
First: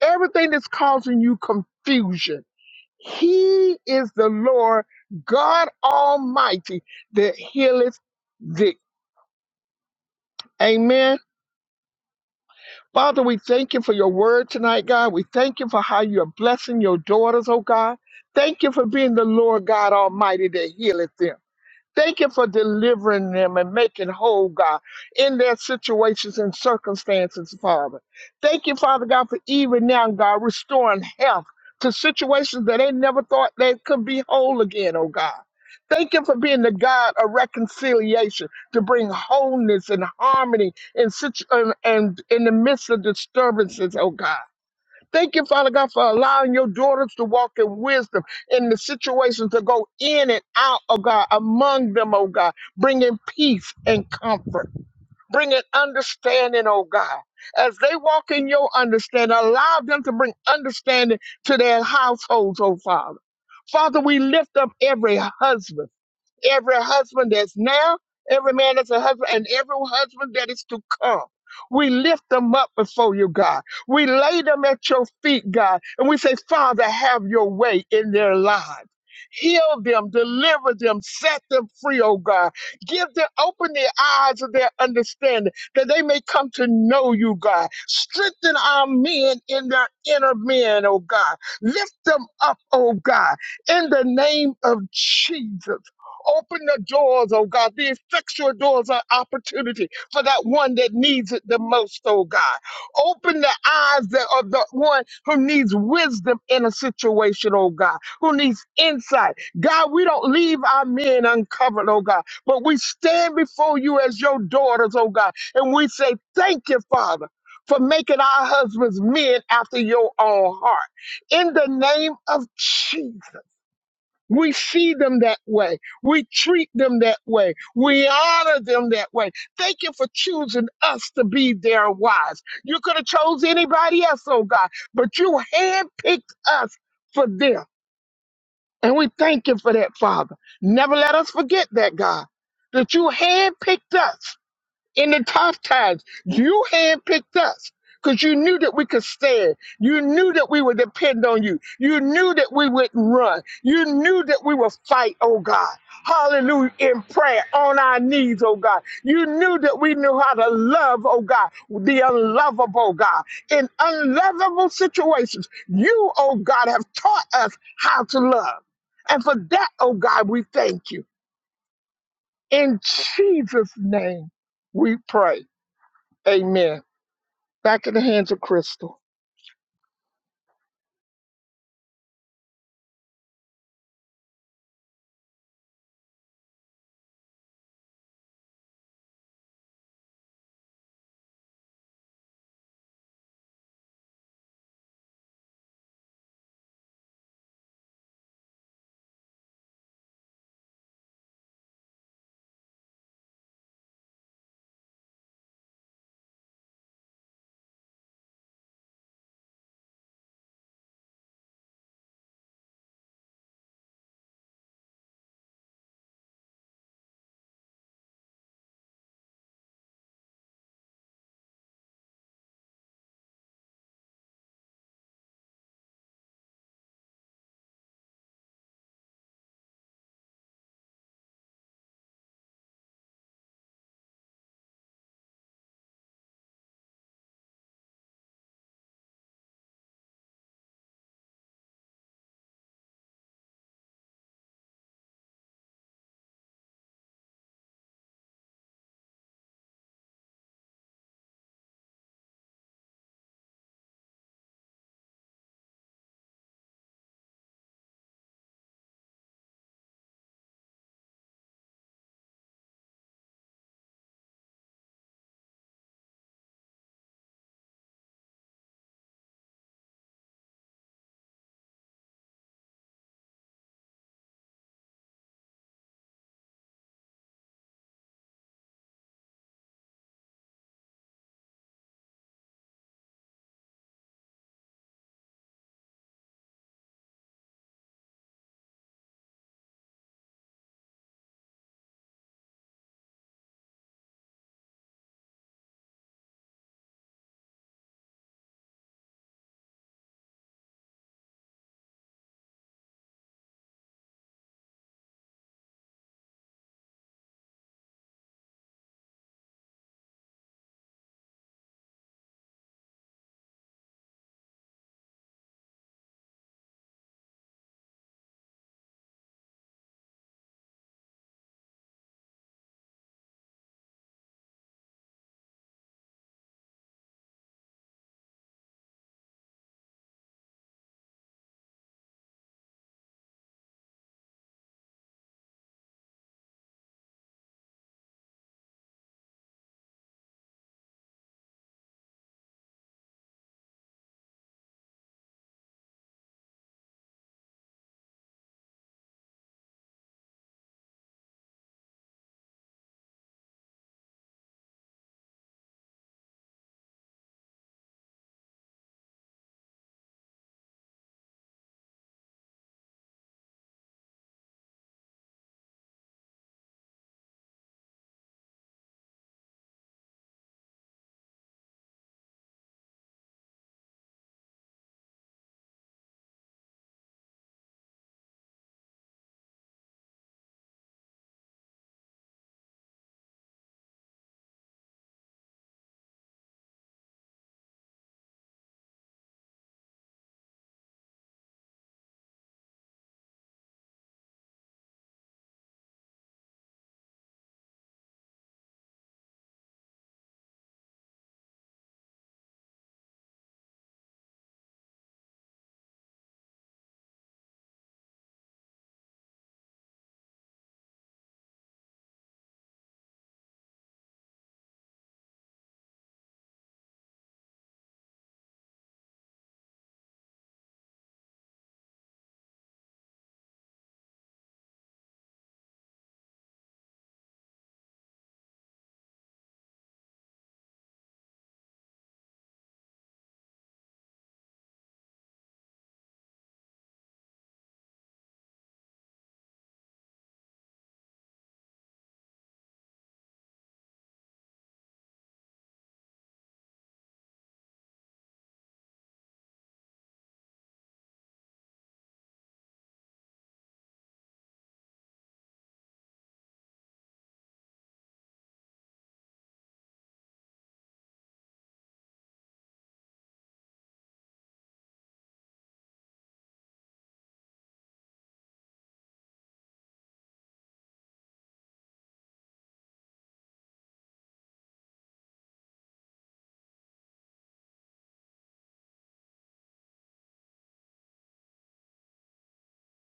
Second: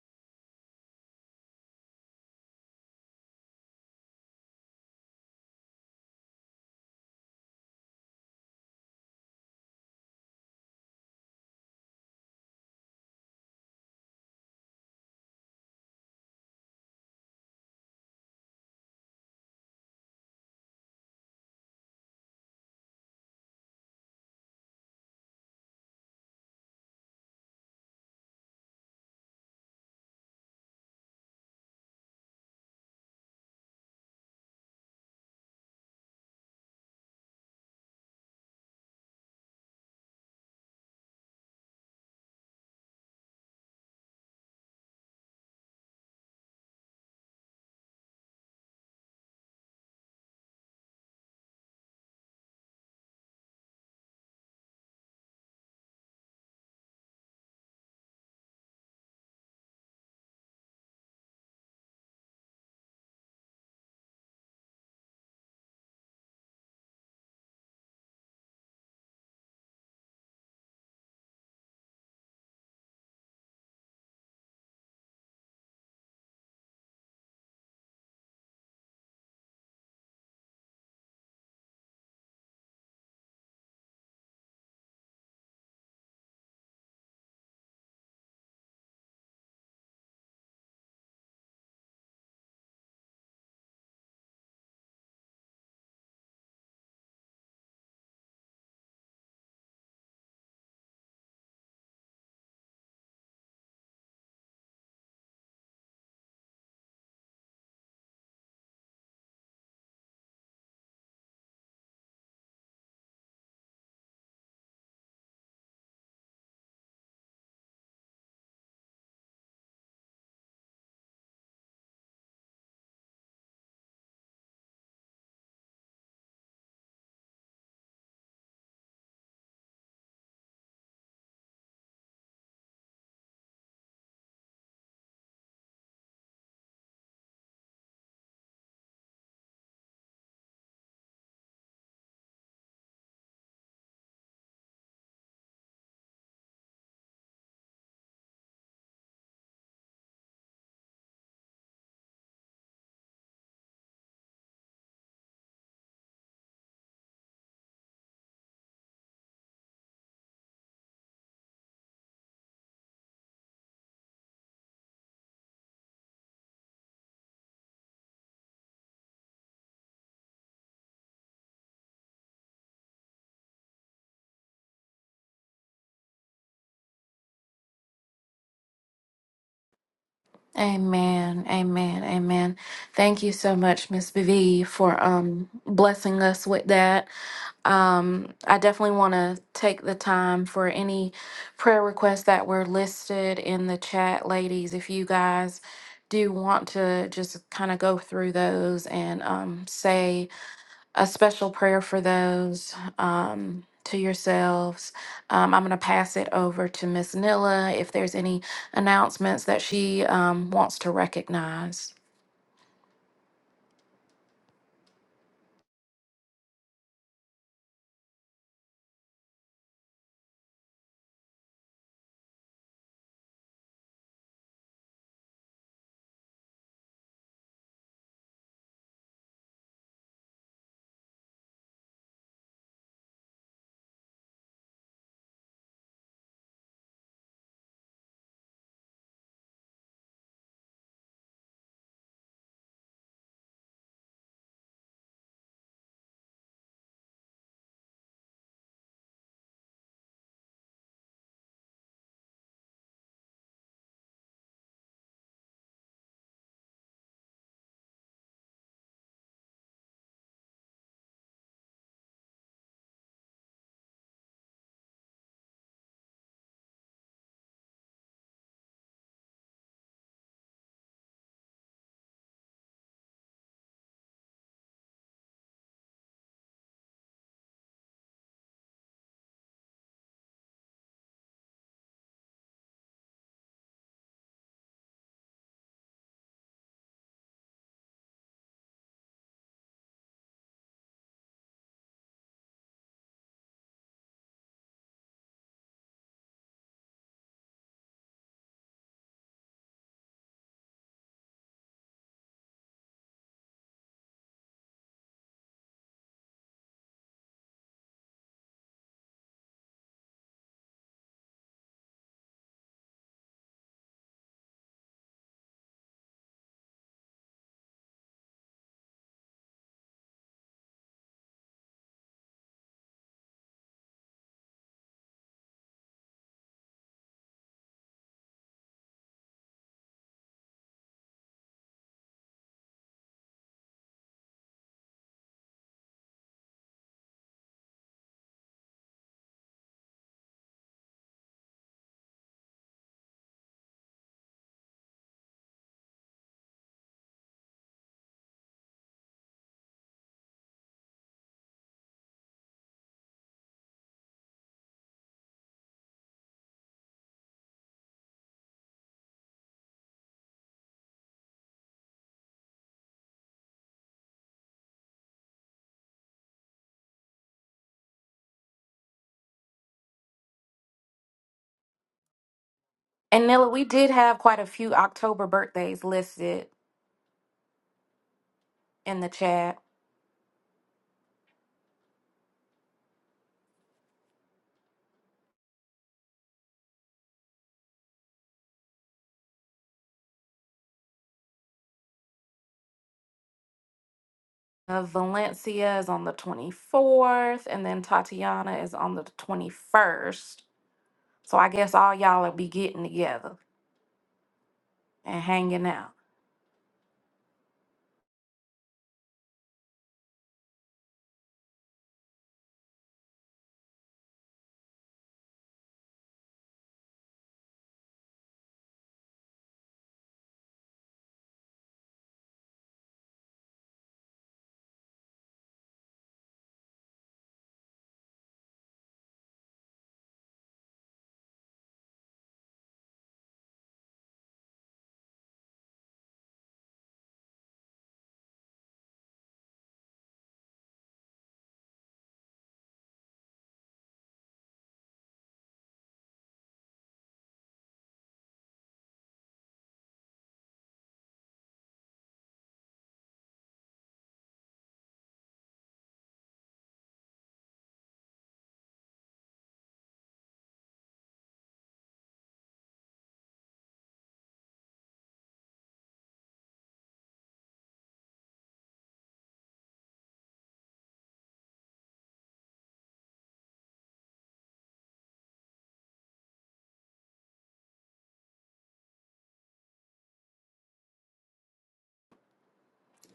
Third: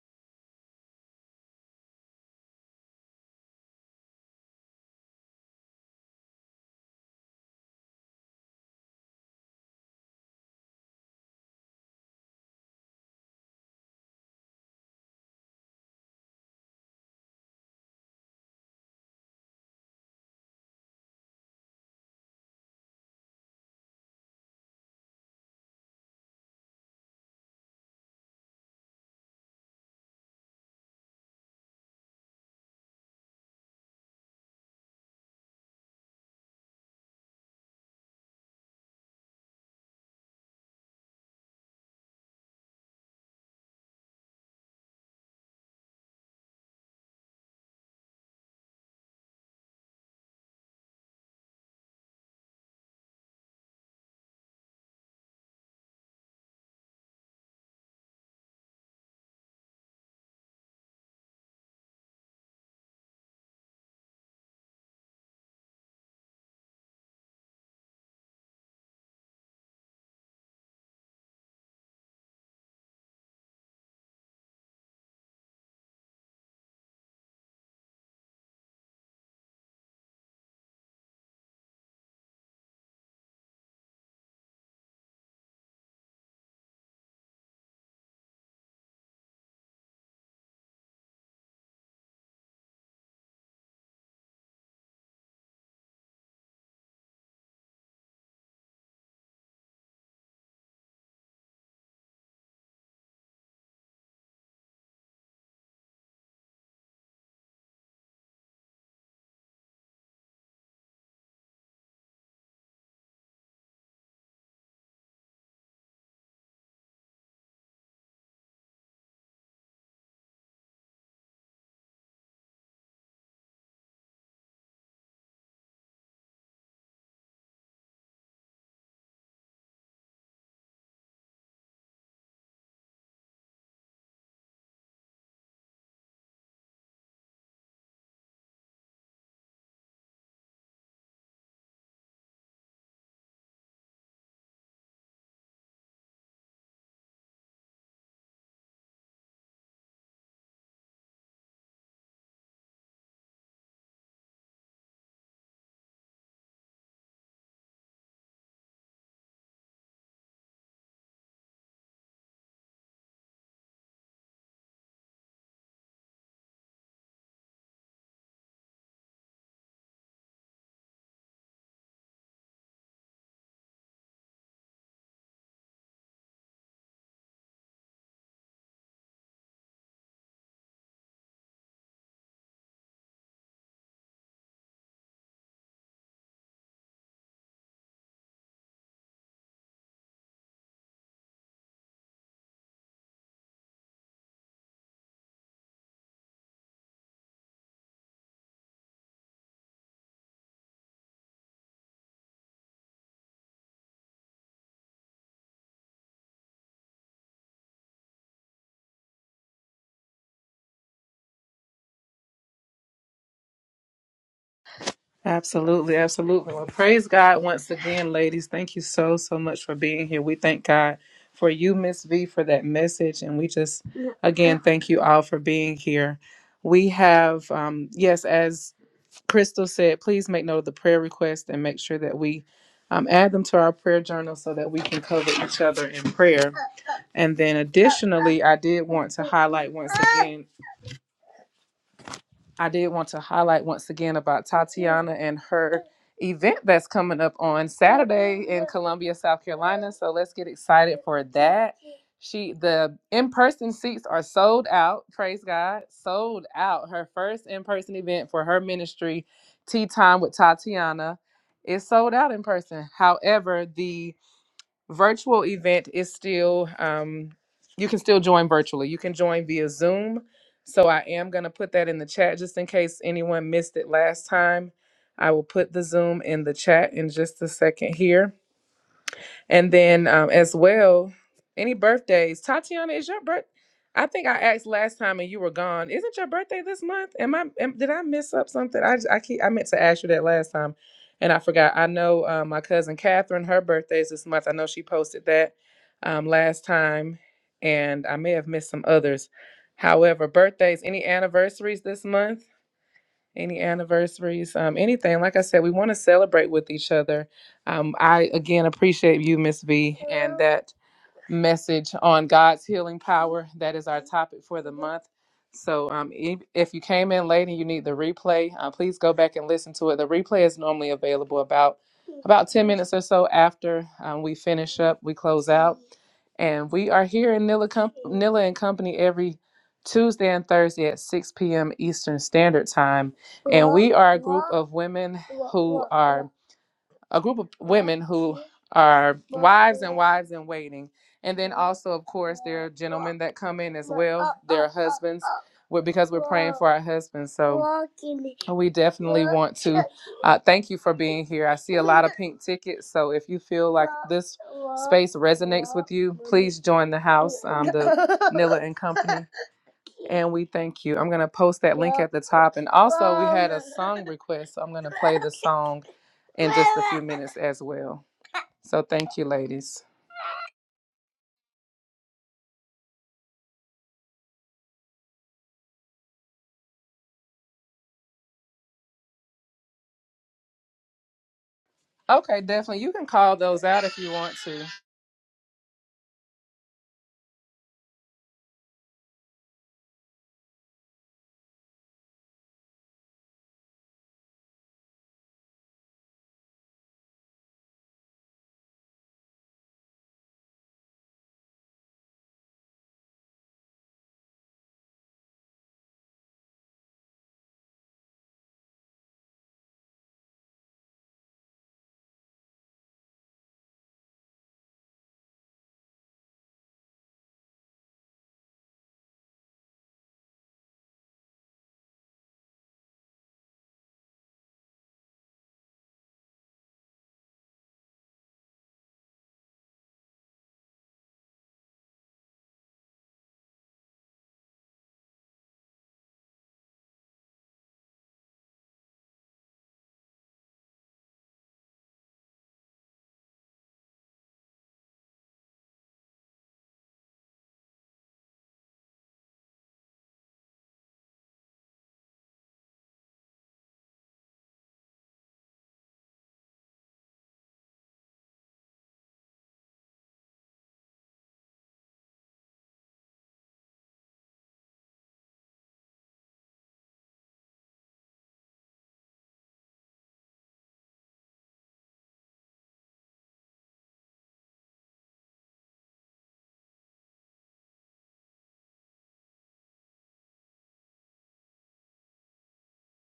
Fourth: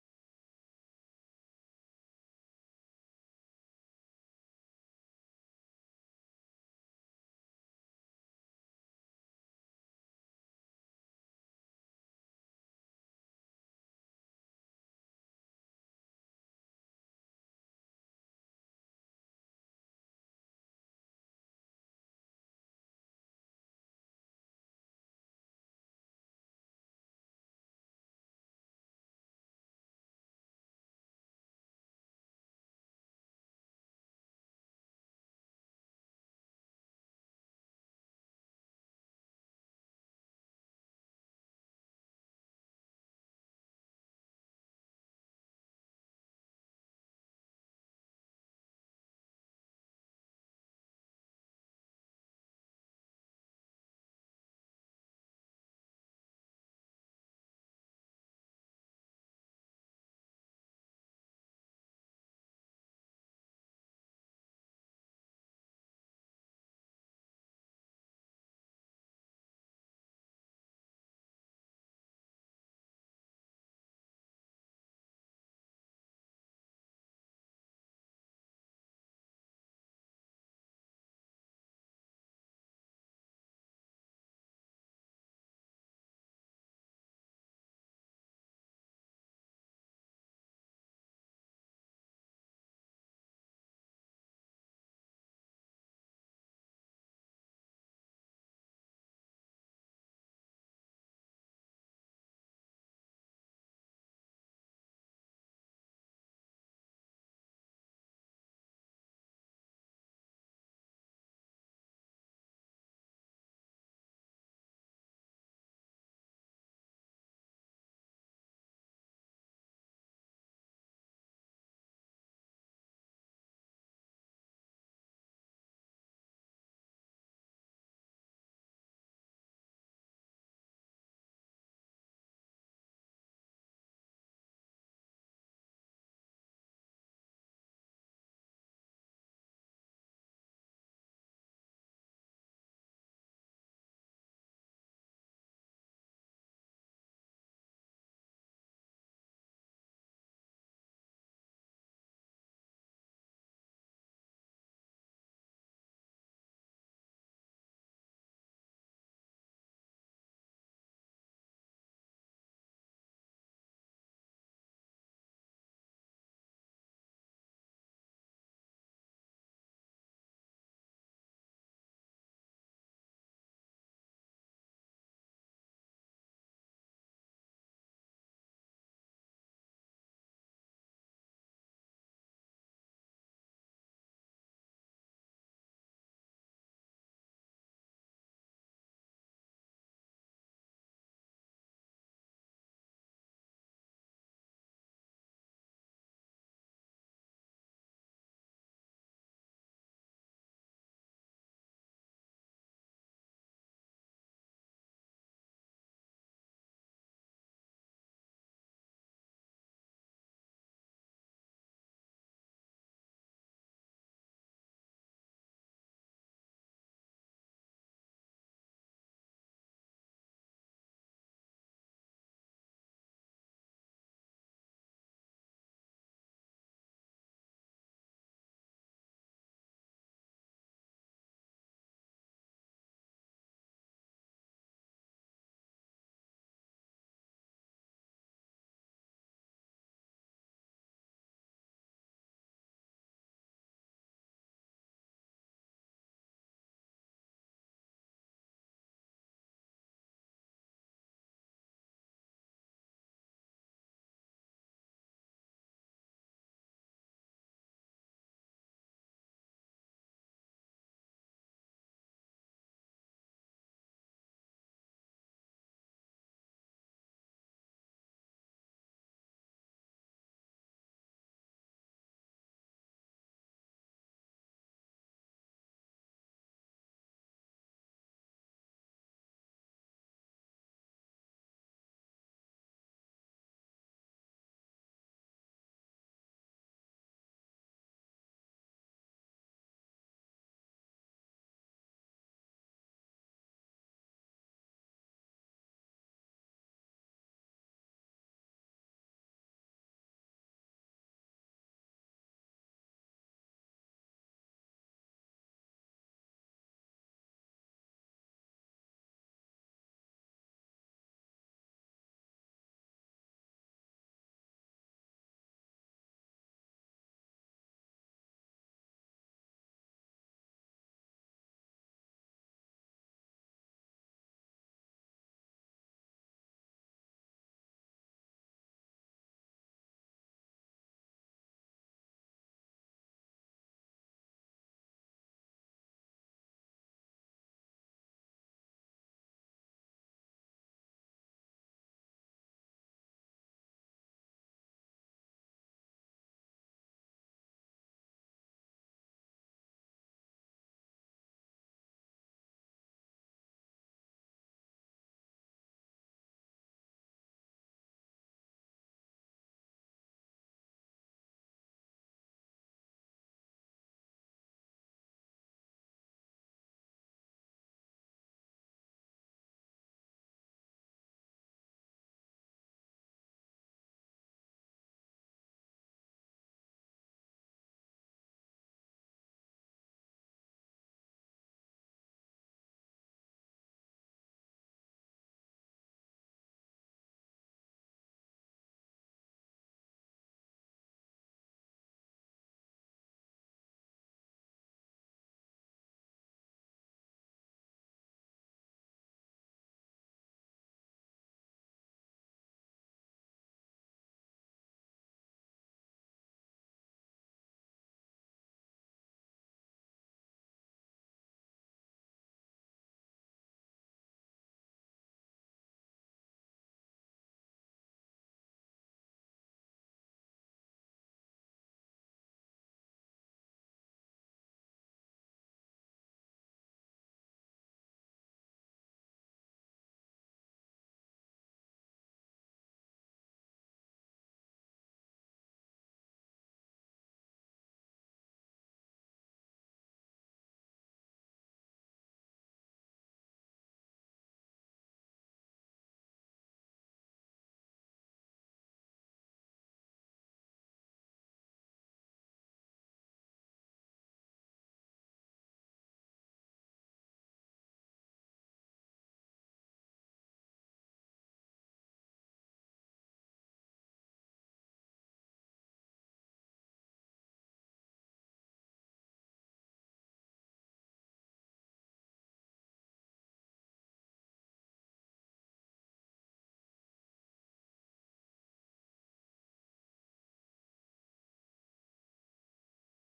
S3: everything that's causing you confusion. He is the Lord God Almighty that healeth thee. Amen. Father, we thank you for your word tonight, God. We thank you for how you're blessing your daughters, oh God. Thank you for being the Lord God Almighty that healeth them. Thank you for delivering them and making whole, God, in their situations and circumstances, Father. Thank you, Father God, for even now, God, restoring health to situations that they never thought they could be whole again, oh God. Thank you for being the God of reconciliation to bring wholeness and harmony in situ- and, and in the midst of disturbances, oh God. Thank you, Father God, for allowing your daughters to walk in wisdom in the situations to go in and out, oh God, among them, oh God, bringing peace and comfort, bringing understanding, oh God. As they walk in your understanding, allow them to bring understanding to their households, oh Father. Father, we lift up every husband every husband that's now, every man that's a husband, and every husband that is to come. We lift them up before you, God. We lay them at your feet, God. And we say, Father, have your way in their lives. Heal them, deliver them, set them free, oh God. Give them, open the eyes of their understanding that they may come to know you, God. Strengthen our men in their inner men, oh God. Lift them up, oh God, in the name of Jesus. Open the doors, oh God, the effectual doors of opportunity for that one that needs it the most, oh God. Open the eyes that, of the one who needs wisdom in a situation, oh God, who needs insight. God, we don't leave our men uncovered, oh God, but we stand before you as your daughters, oh God, and we say, Thank you, Father. For making our husbands men after your own heart. In the name of Jesus. We see them that way. We treat them that way. We honor them that way. Thank you for choosing us to be their wives. You could have chose anybody else, oh God, but you handpicked us for them. And we thank you for that, Father. Never let us forget that, God, that you handpicked us in the tough times, you handpicked us because you knew that we could stand. You knew that we would depend on you. You knew that we wouldn't run. You knew that we would fight, oh God. Hallelujah, in prayer, on our knees, oh God. You knew that we knew how to love, oh God, the unlovable, God. In unlovable situations, you, oh God, have taught us how to love. And for that, oh God, we thank you. In Jesus' name, we pray. Amen. Back in the hands of Crystal.
S1: Amen. Amen. Amen. Thank you so much, Miss V, for um blessing us with that. Um, I definitely want to take the time for any prayer requests that were listed in the chat, ladies. If you guys do want to just kind of go through those and um, say a special prayer for those um, to yourselves, um, I'm going to pass it over to Miss Nilla if there's any announcements that she um, wants to recognize.
S2: Absolutely, absolutely. Well, praise God once again, ladies. Thank you so, so much for being here. We thank God for you, Miss V, for that message. And we just, again, thank you all for being here. We have, um, yes, as Crystal said, please make note of the prayer request and make sure that we um, add them to our prayer journal so that we can cover each other in prayer. And then additionally, I did want to highlight once again, I did want to highlight once again about Tatiana and her event that's coming up on Saturday, Columbia, South Carolina. So let's get excited for that. She the in-person seats are sold out, praise God, sold out. Her first in-person event for her ministry, Tea Time with Tatiana, is sold out in person. However, the virtual event is still um, you can still join virtually you can join via zoom so i am going to put that in the chat just in case anyone missed it last time i will put the zoom in the chat in just a second here and then um, as well, any birthdays? Tatiana, is your birth? I think I asked last time and you were gone. Isn't your birthday this month? Am I? Am, did I miss up something? I just- I keep I meant to ask you that last time, and I forgot. I know uh, my cousin Catherine, her birthday is this month. I know she posted that um, last time, and I may have missed some others. However, birthdays, any anniversaries this month? Any anniversaries? Um, anything? Like I said, we want to celebrate with each other. Um, I again appreciate you, Miss V that message on God's healing power. That is topic for the month. So, um, if, if you came in late and you need the replay, uh, please go back and listen to it. The replay is normally available about about ten minutes or so after um, we finish. up, We close, and we are here in Nilla and Company every Tuesday and Thursday at six p.m. Eastern Standard Time. Of women, a group of our wives in waiting, and also that come in husbands, well, because we're our husbands. So we definitely uh, thank you for being here. I see. pink ticket. So if you feel like this res join the house and come and we thank you. I'm gonna post request. So I'm gonna song this as well. So thank you, ladies.
S1: And Nilla, we did have quite a few October birthdays listed in the chat.
S2: Okay, definitely. You can call those out if you want to.
S1: Uh, Valencia is on the 24th, and then Tatiana is on the 21st. So I guess all y'all will be getting together and hanging out.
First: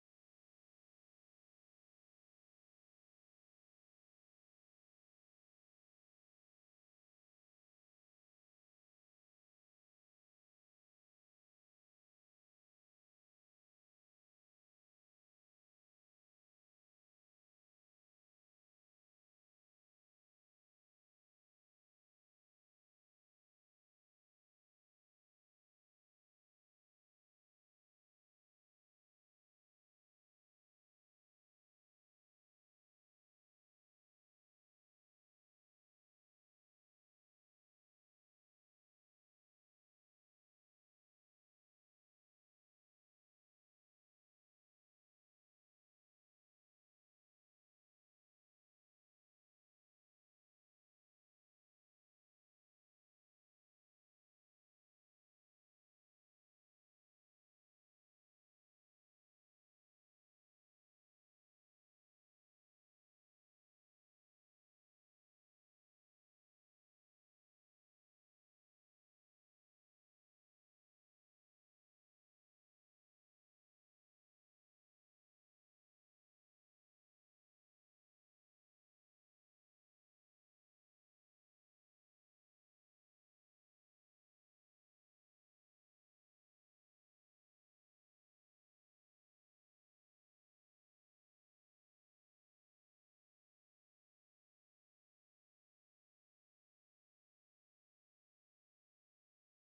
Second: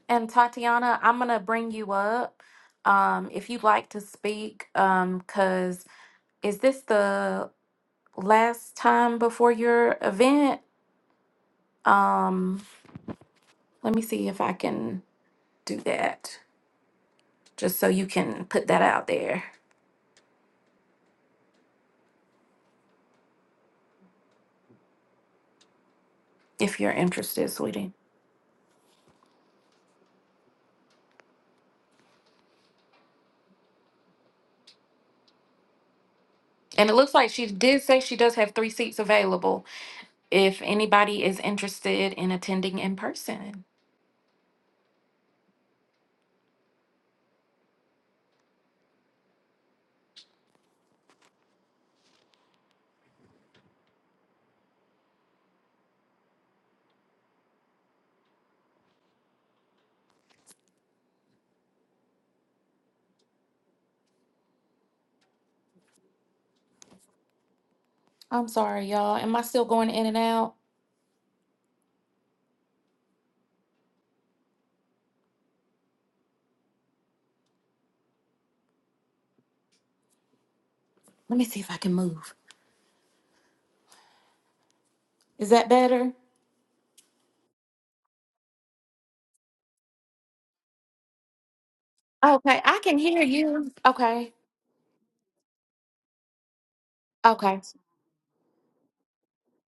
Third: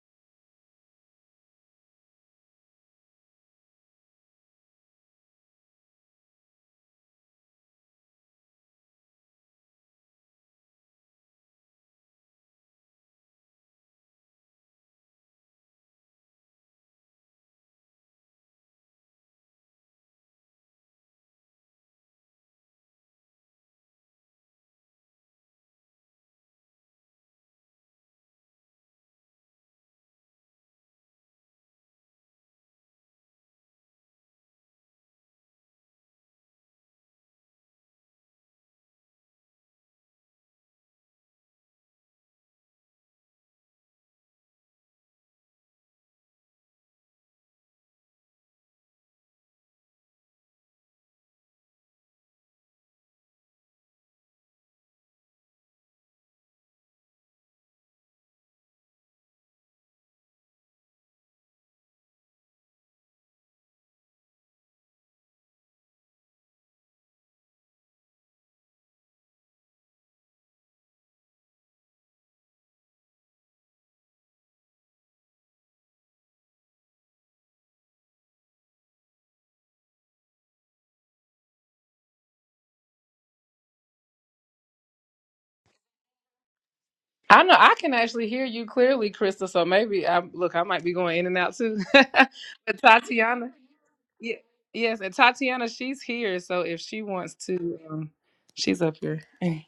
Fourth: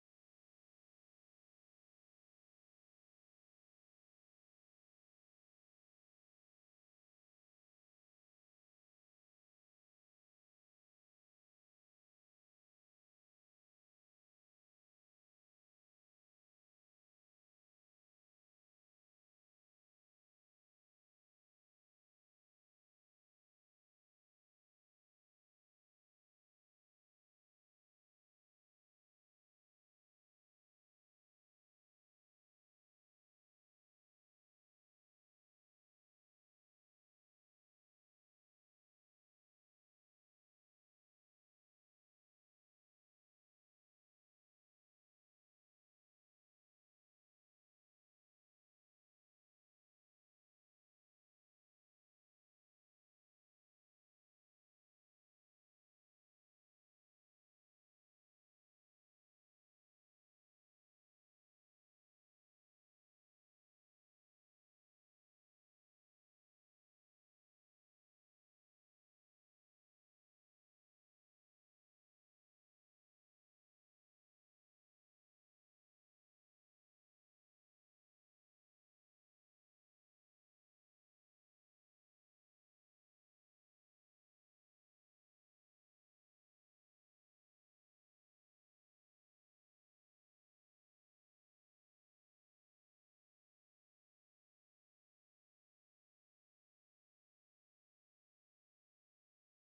S1: And Tatiana, I'm gonna bring you up um, if you'd like to speak. Um, cause is this the last time before your event? Um, let me see if I can do that, just so you can put that out there if you're interested, sweetie. And it looks like she did say she does have three seats available if anybody is interested in attending in person. I'm sorry, y'all. Am I still going in and out? Let me see if I can move. Is that better?
S2: I know I can actually hear you clearly, Krista. So maybe I look. I might be going in and out too. but
S1: Okay, I can hear
S2: Tatiana,
S1: you. Okay,
S2: yeah, yes, and Tatiana, she's here. So if she wants
S1: okay.
S2: to, um, she's up here.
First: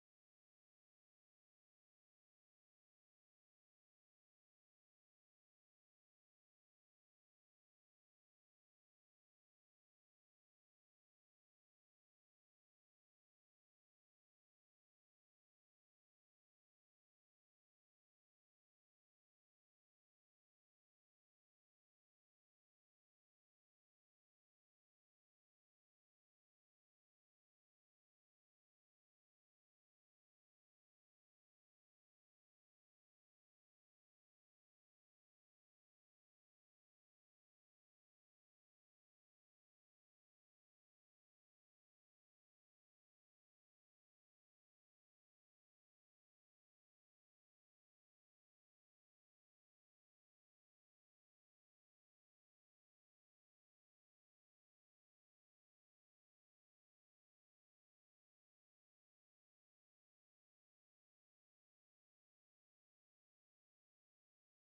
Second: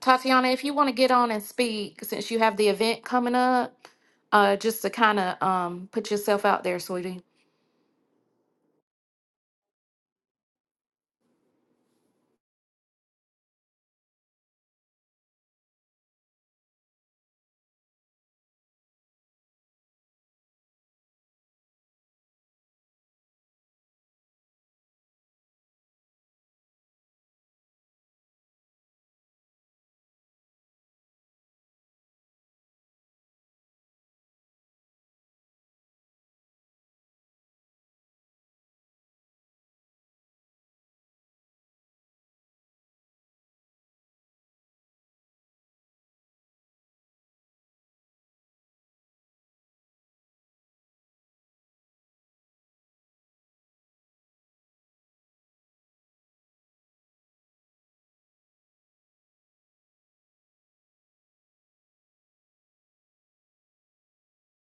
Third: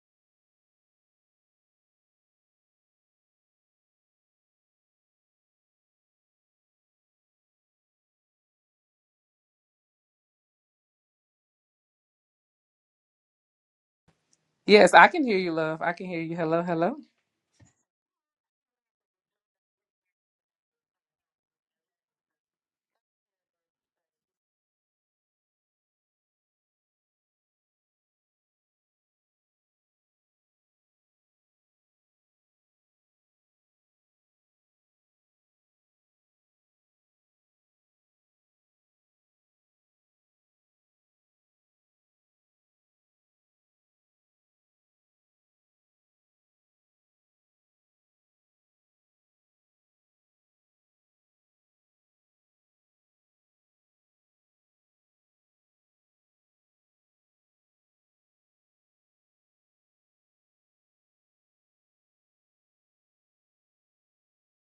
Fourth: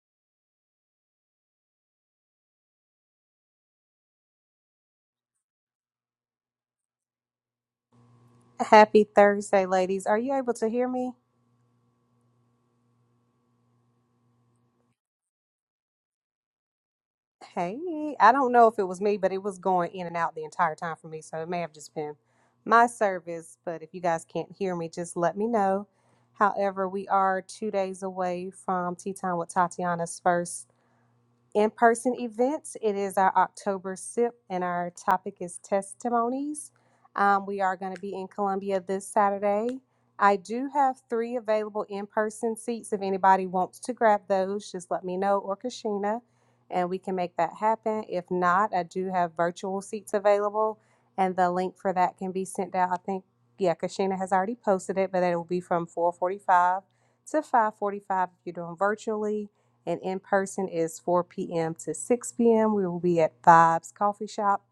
S1: Tatiana, if you want to get on and speak since you have the event coming up, uh, just to kind of um put yourself out there, sweetie.
S4: Happy Thursday, ladies. Are you able to hear me?
S2: Yes, I can hear you, love. I can hear you. Hello, hello.
S4: Hey, I don't know if it was me, but it was going in and out the entire time for me. So it may have just been my service. But if you guys can't hear me, just let me know. However, we are two days away from Tea Time with Tatiana's first in person events. It is our October SIP, and our topic is testimonies. Um, we are going to be in Columbia this Saturday. I do have three available in person seats. If anybody wants to grab those, just let me know or Kashina, and we can make that happen. If not, I do have virtual seats available, and the link for that can be sent out. I think, yeah, Kashina has already posted it, but it will be from 445 to 545 if you're doing virtually and in person is 4 p.m. to 6 p.m. We will be at Vibes Coffee Shop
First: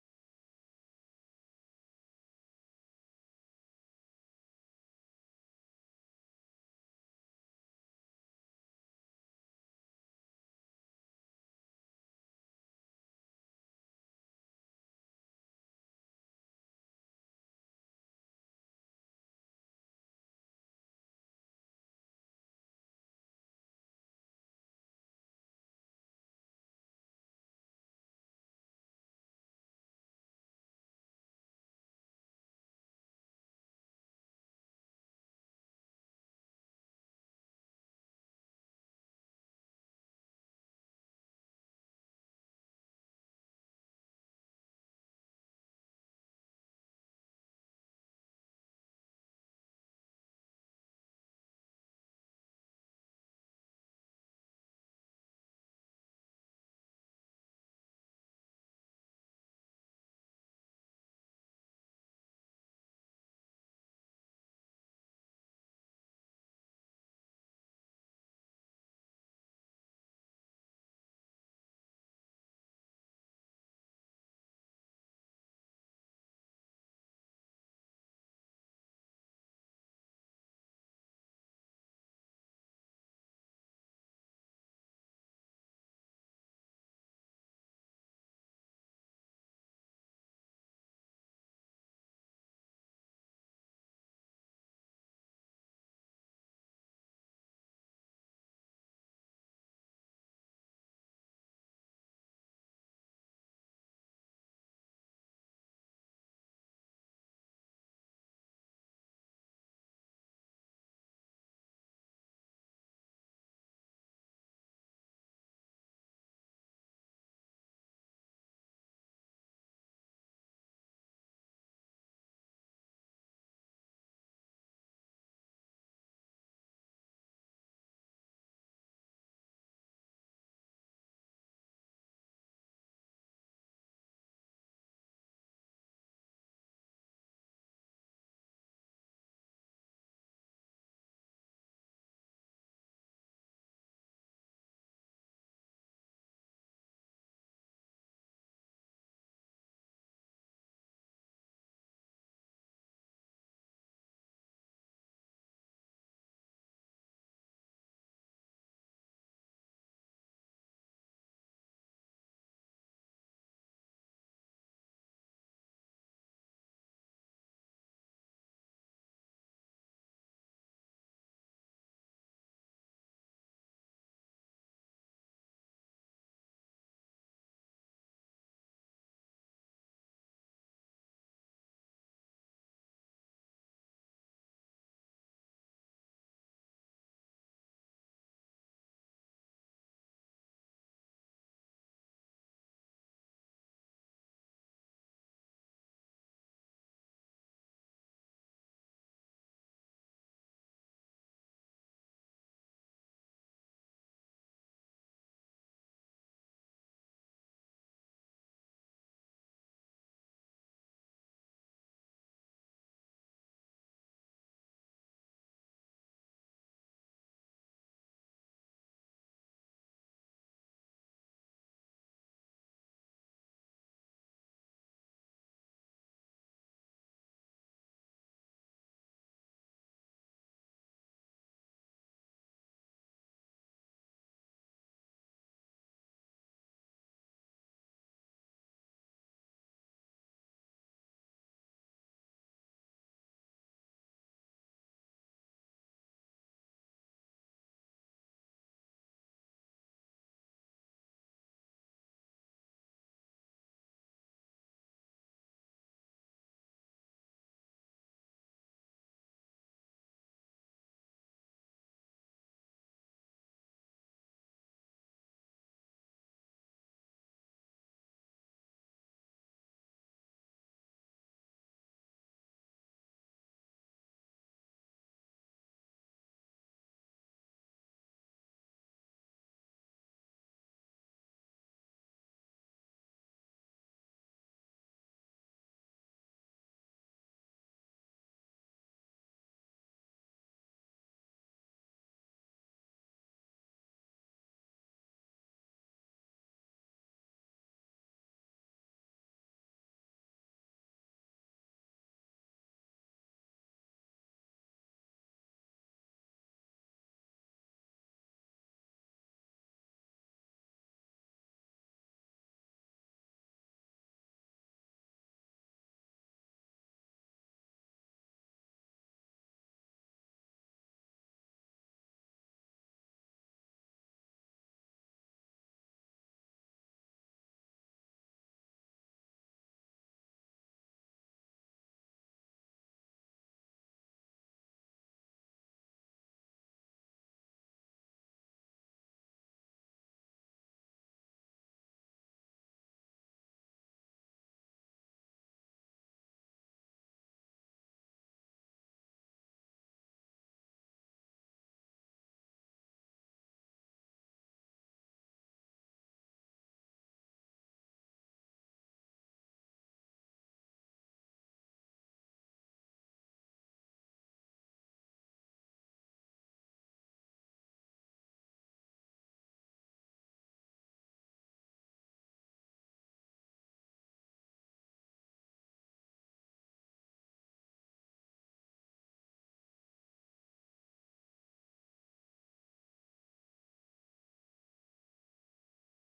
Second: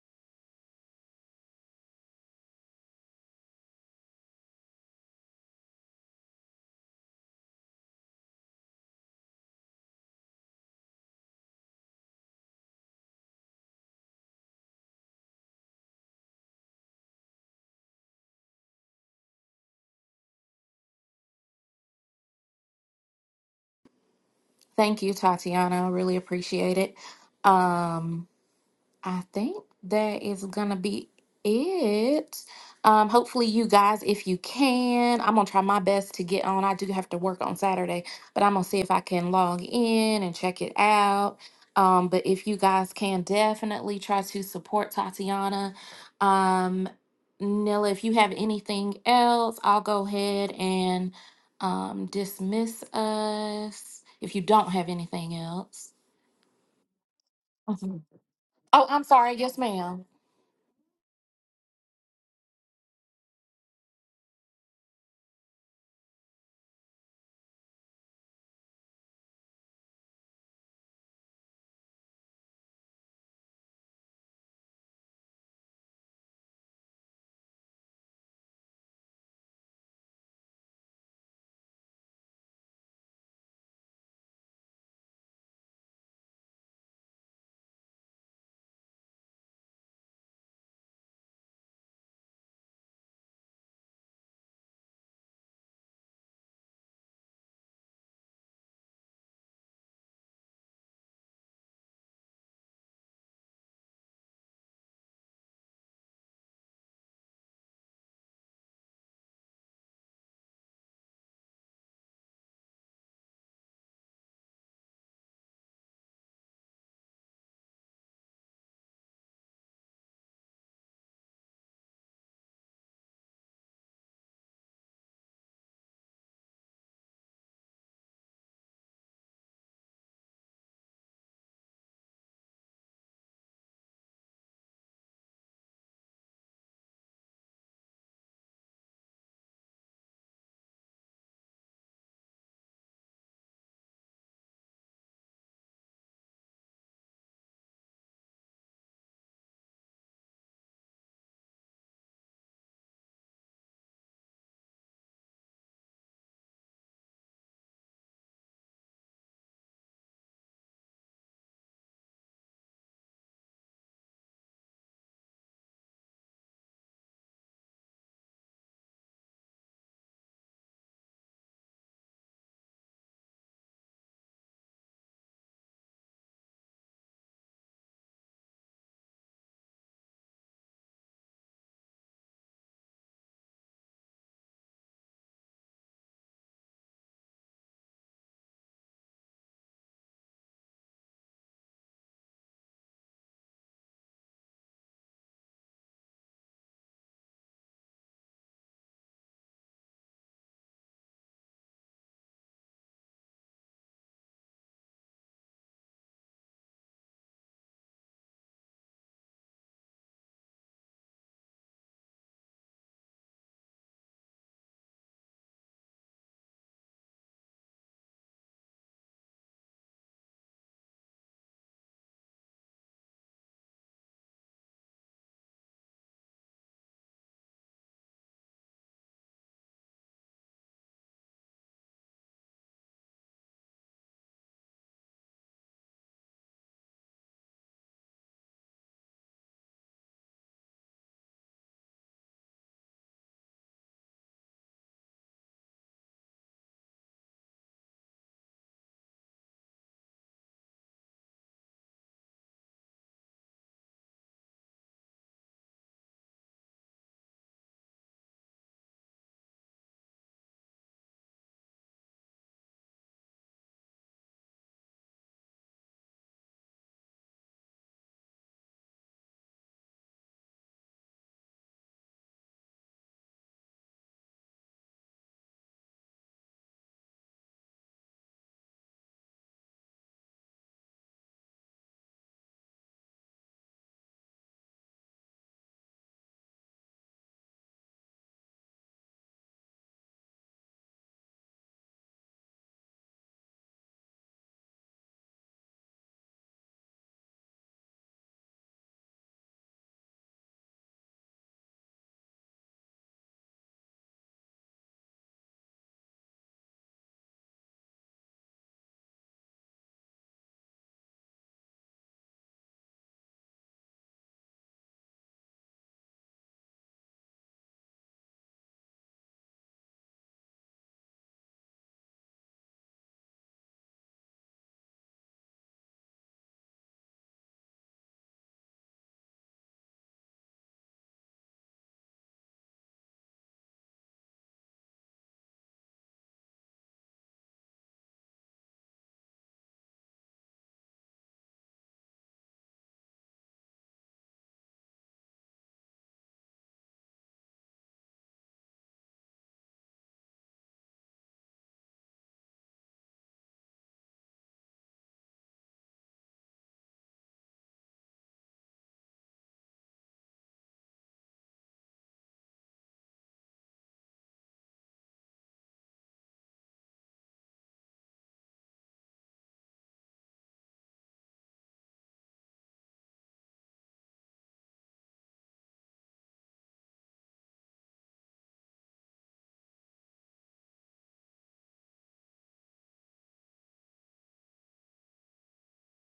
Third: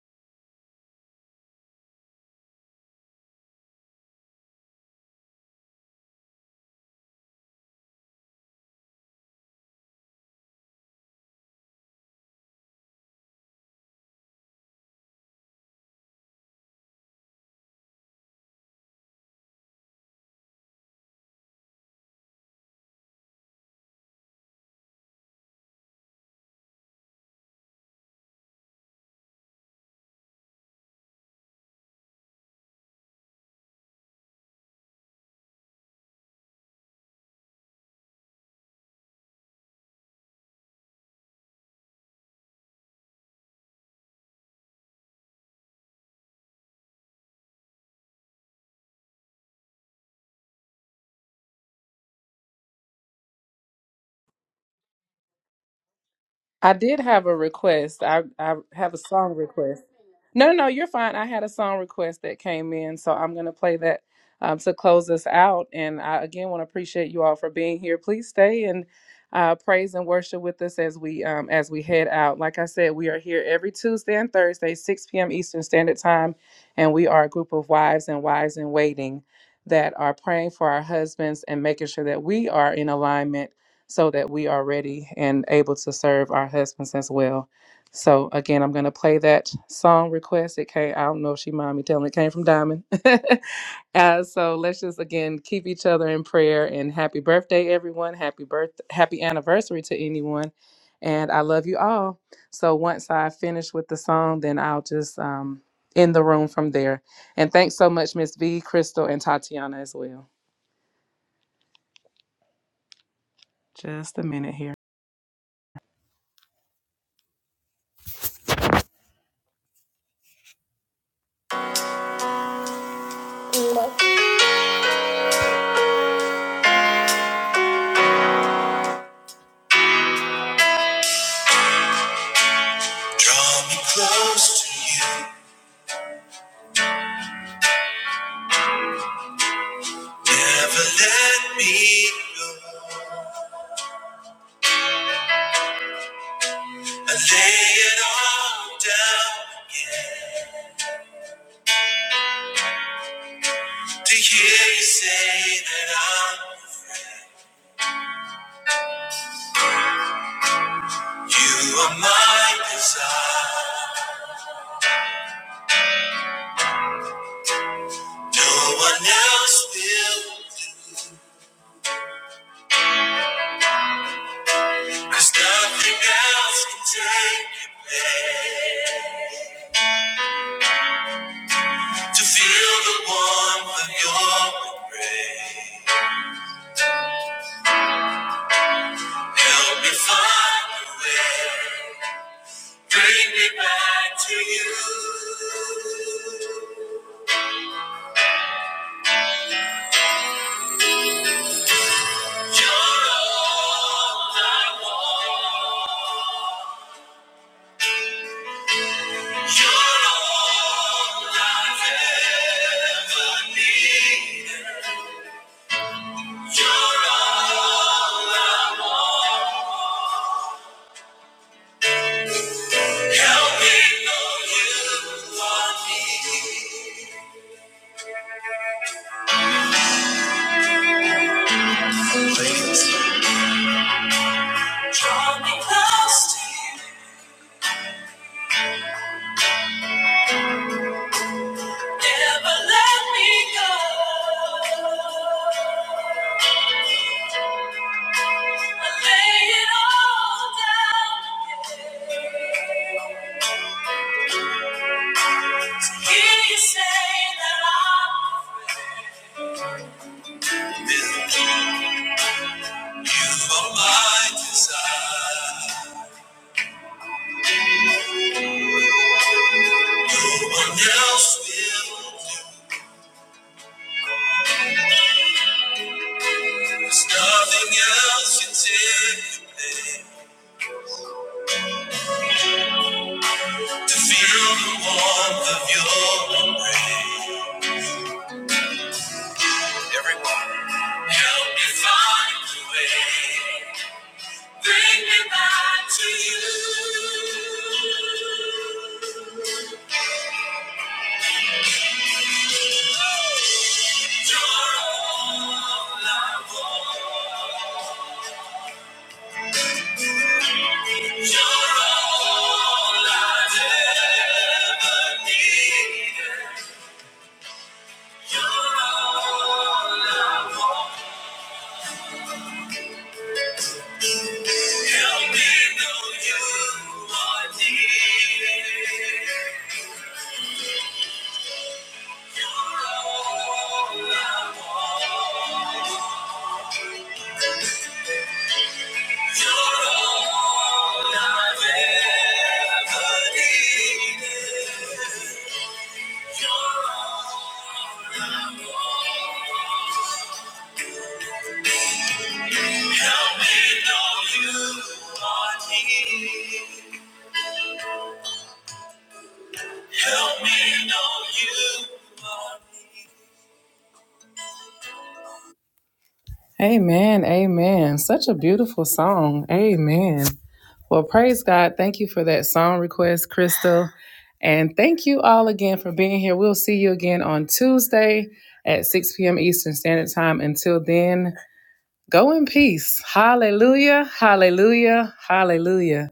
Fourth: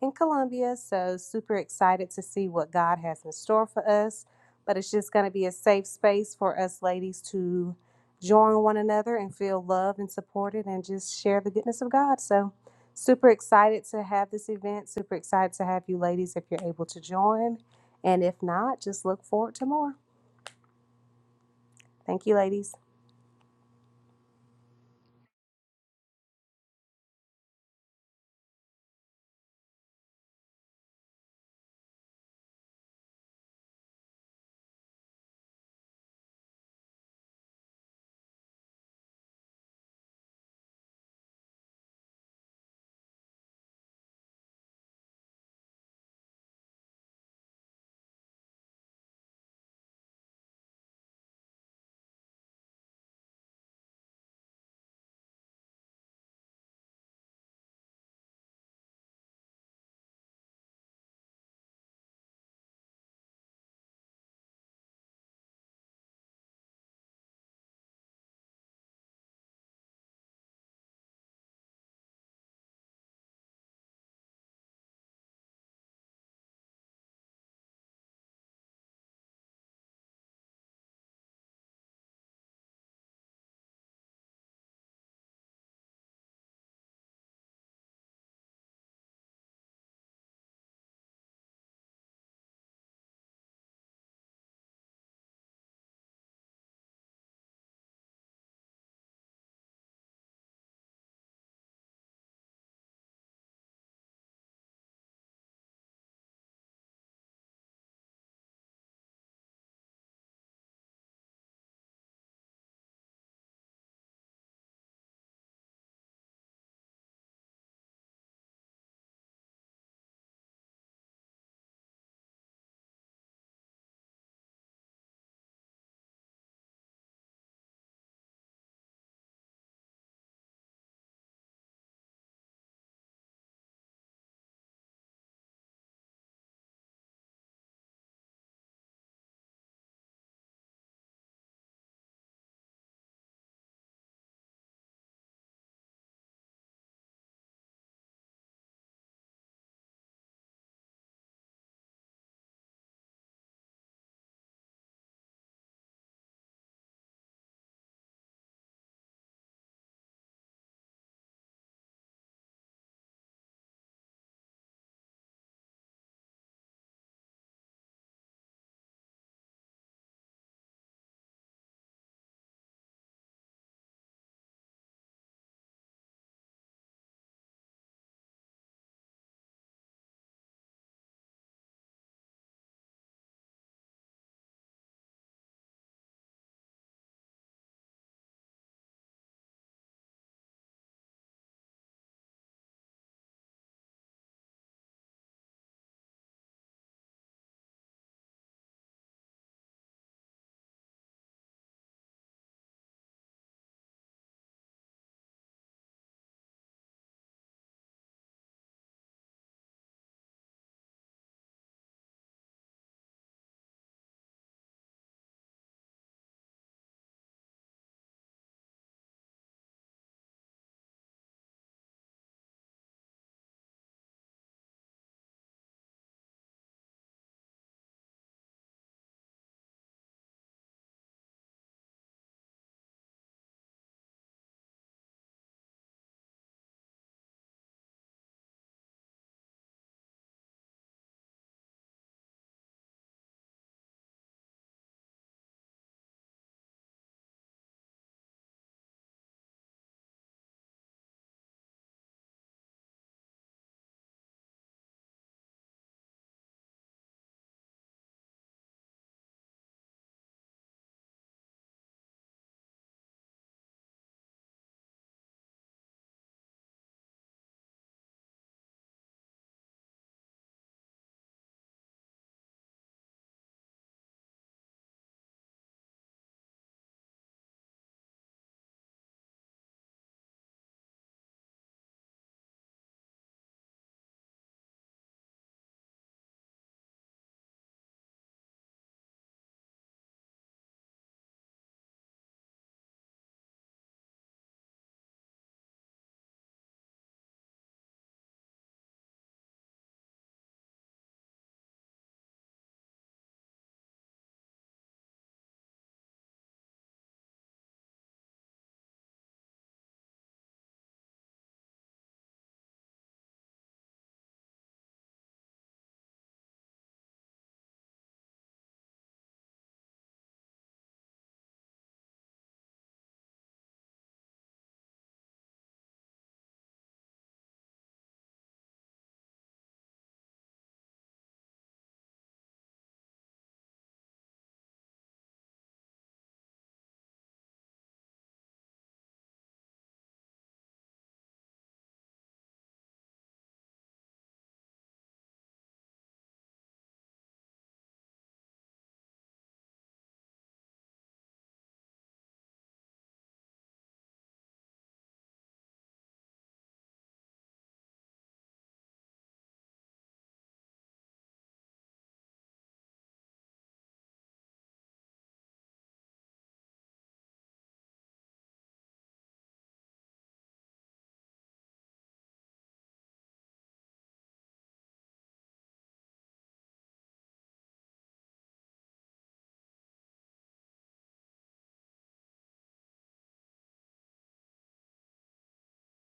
S4: in Columbia. So, super excited to see what God has in store for us. But it's just going to be a safe space for us ladies to join one another and feel loved and supported and just share the goodness of God. So, super excited to have this event. Super excited to have you ladies if you're able to join. And if not, just look forward to more. Thank you, ladies.
S1: Thank you, Tatiana. I really appreciate it. Um, I think that is gonna be it. Um, hopefully you guys, if you can, I'm gonna try my best to get on. I do have to work on Saturday, but I'm gonna see if I can log in and check it out. Um, but if you guys can definitely try to support Tatiana. Um, Nilla, if you have anything else, I'll go ahead and um dismiss us if you don't have anything else.
S2: I did have a
S1: Mhm.
S2: request. I I
S1: Oh,
S2: have a
S1: I'm
S2: song
S1: sorry. Yes,
S2: request.
S1: ma'am.
S2: No, no, you're fine. I had a song request that came in, so I'm gonna play that um, to close us out. And I again want to appreciate you all for being here. Please stay and uh, praise and worship with us as we um, as we head out. Like I said, we are here every Tuesday and Thursday, 6 p.m. Eastern Standard Time, and we are a group of wives and wives in waiting that are praying for our husbands and making sure that we are in alignment so that we are ready and able to serve our husbands as well. So again, I'm gonna play that song request. It came, I don't know if she mind me telling it came from Diamond. uh, so let's just again keep each other in prayer and happy birthday, everyone. Happy birth happy anniversary to anyone. And I love you all. So once I finish with the song, then I'll just um end the room from there. And thanks so much, Miss V, Crystal, and Tatiana as well. Just a minute here. Draw me close to you. Never let me go. I lay it all down yeah, to hear you say that I'm. You are my desire. No one else will. do, Cause nothing else can take your place. To feel the warmth of your embrace. Help me find a way. Bring me back to you. You're all I want. You're all I've ever needed. You're all I want. Help me know you want me. Draw me close to you. Never let me go. I lay it all down. again. To hear you say that I'm free. For my desire, no one else will. do. There's nothing else you take away to feel the warmth of your embrace. Everyone. Help me find the way. Bring me back to you. You're all I want. You're all I'd ever needed. You're all I want. Help me know you are near. You're all I want. You're all I've ever needed. You're all I want. Help me know you are near. Help me know you are near. Amen. Amen. Such a beautiful song. Amen. Well, praise God. Thank you for that song request, Crystal. And thank you all again for being here. We'll see you again on Tuesday at 6 p.m. Eastern Standard Time. Until then, go in peace. Hallelujah. Hallelujah. Hallelujah.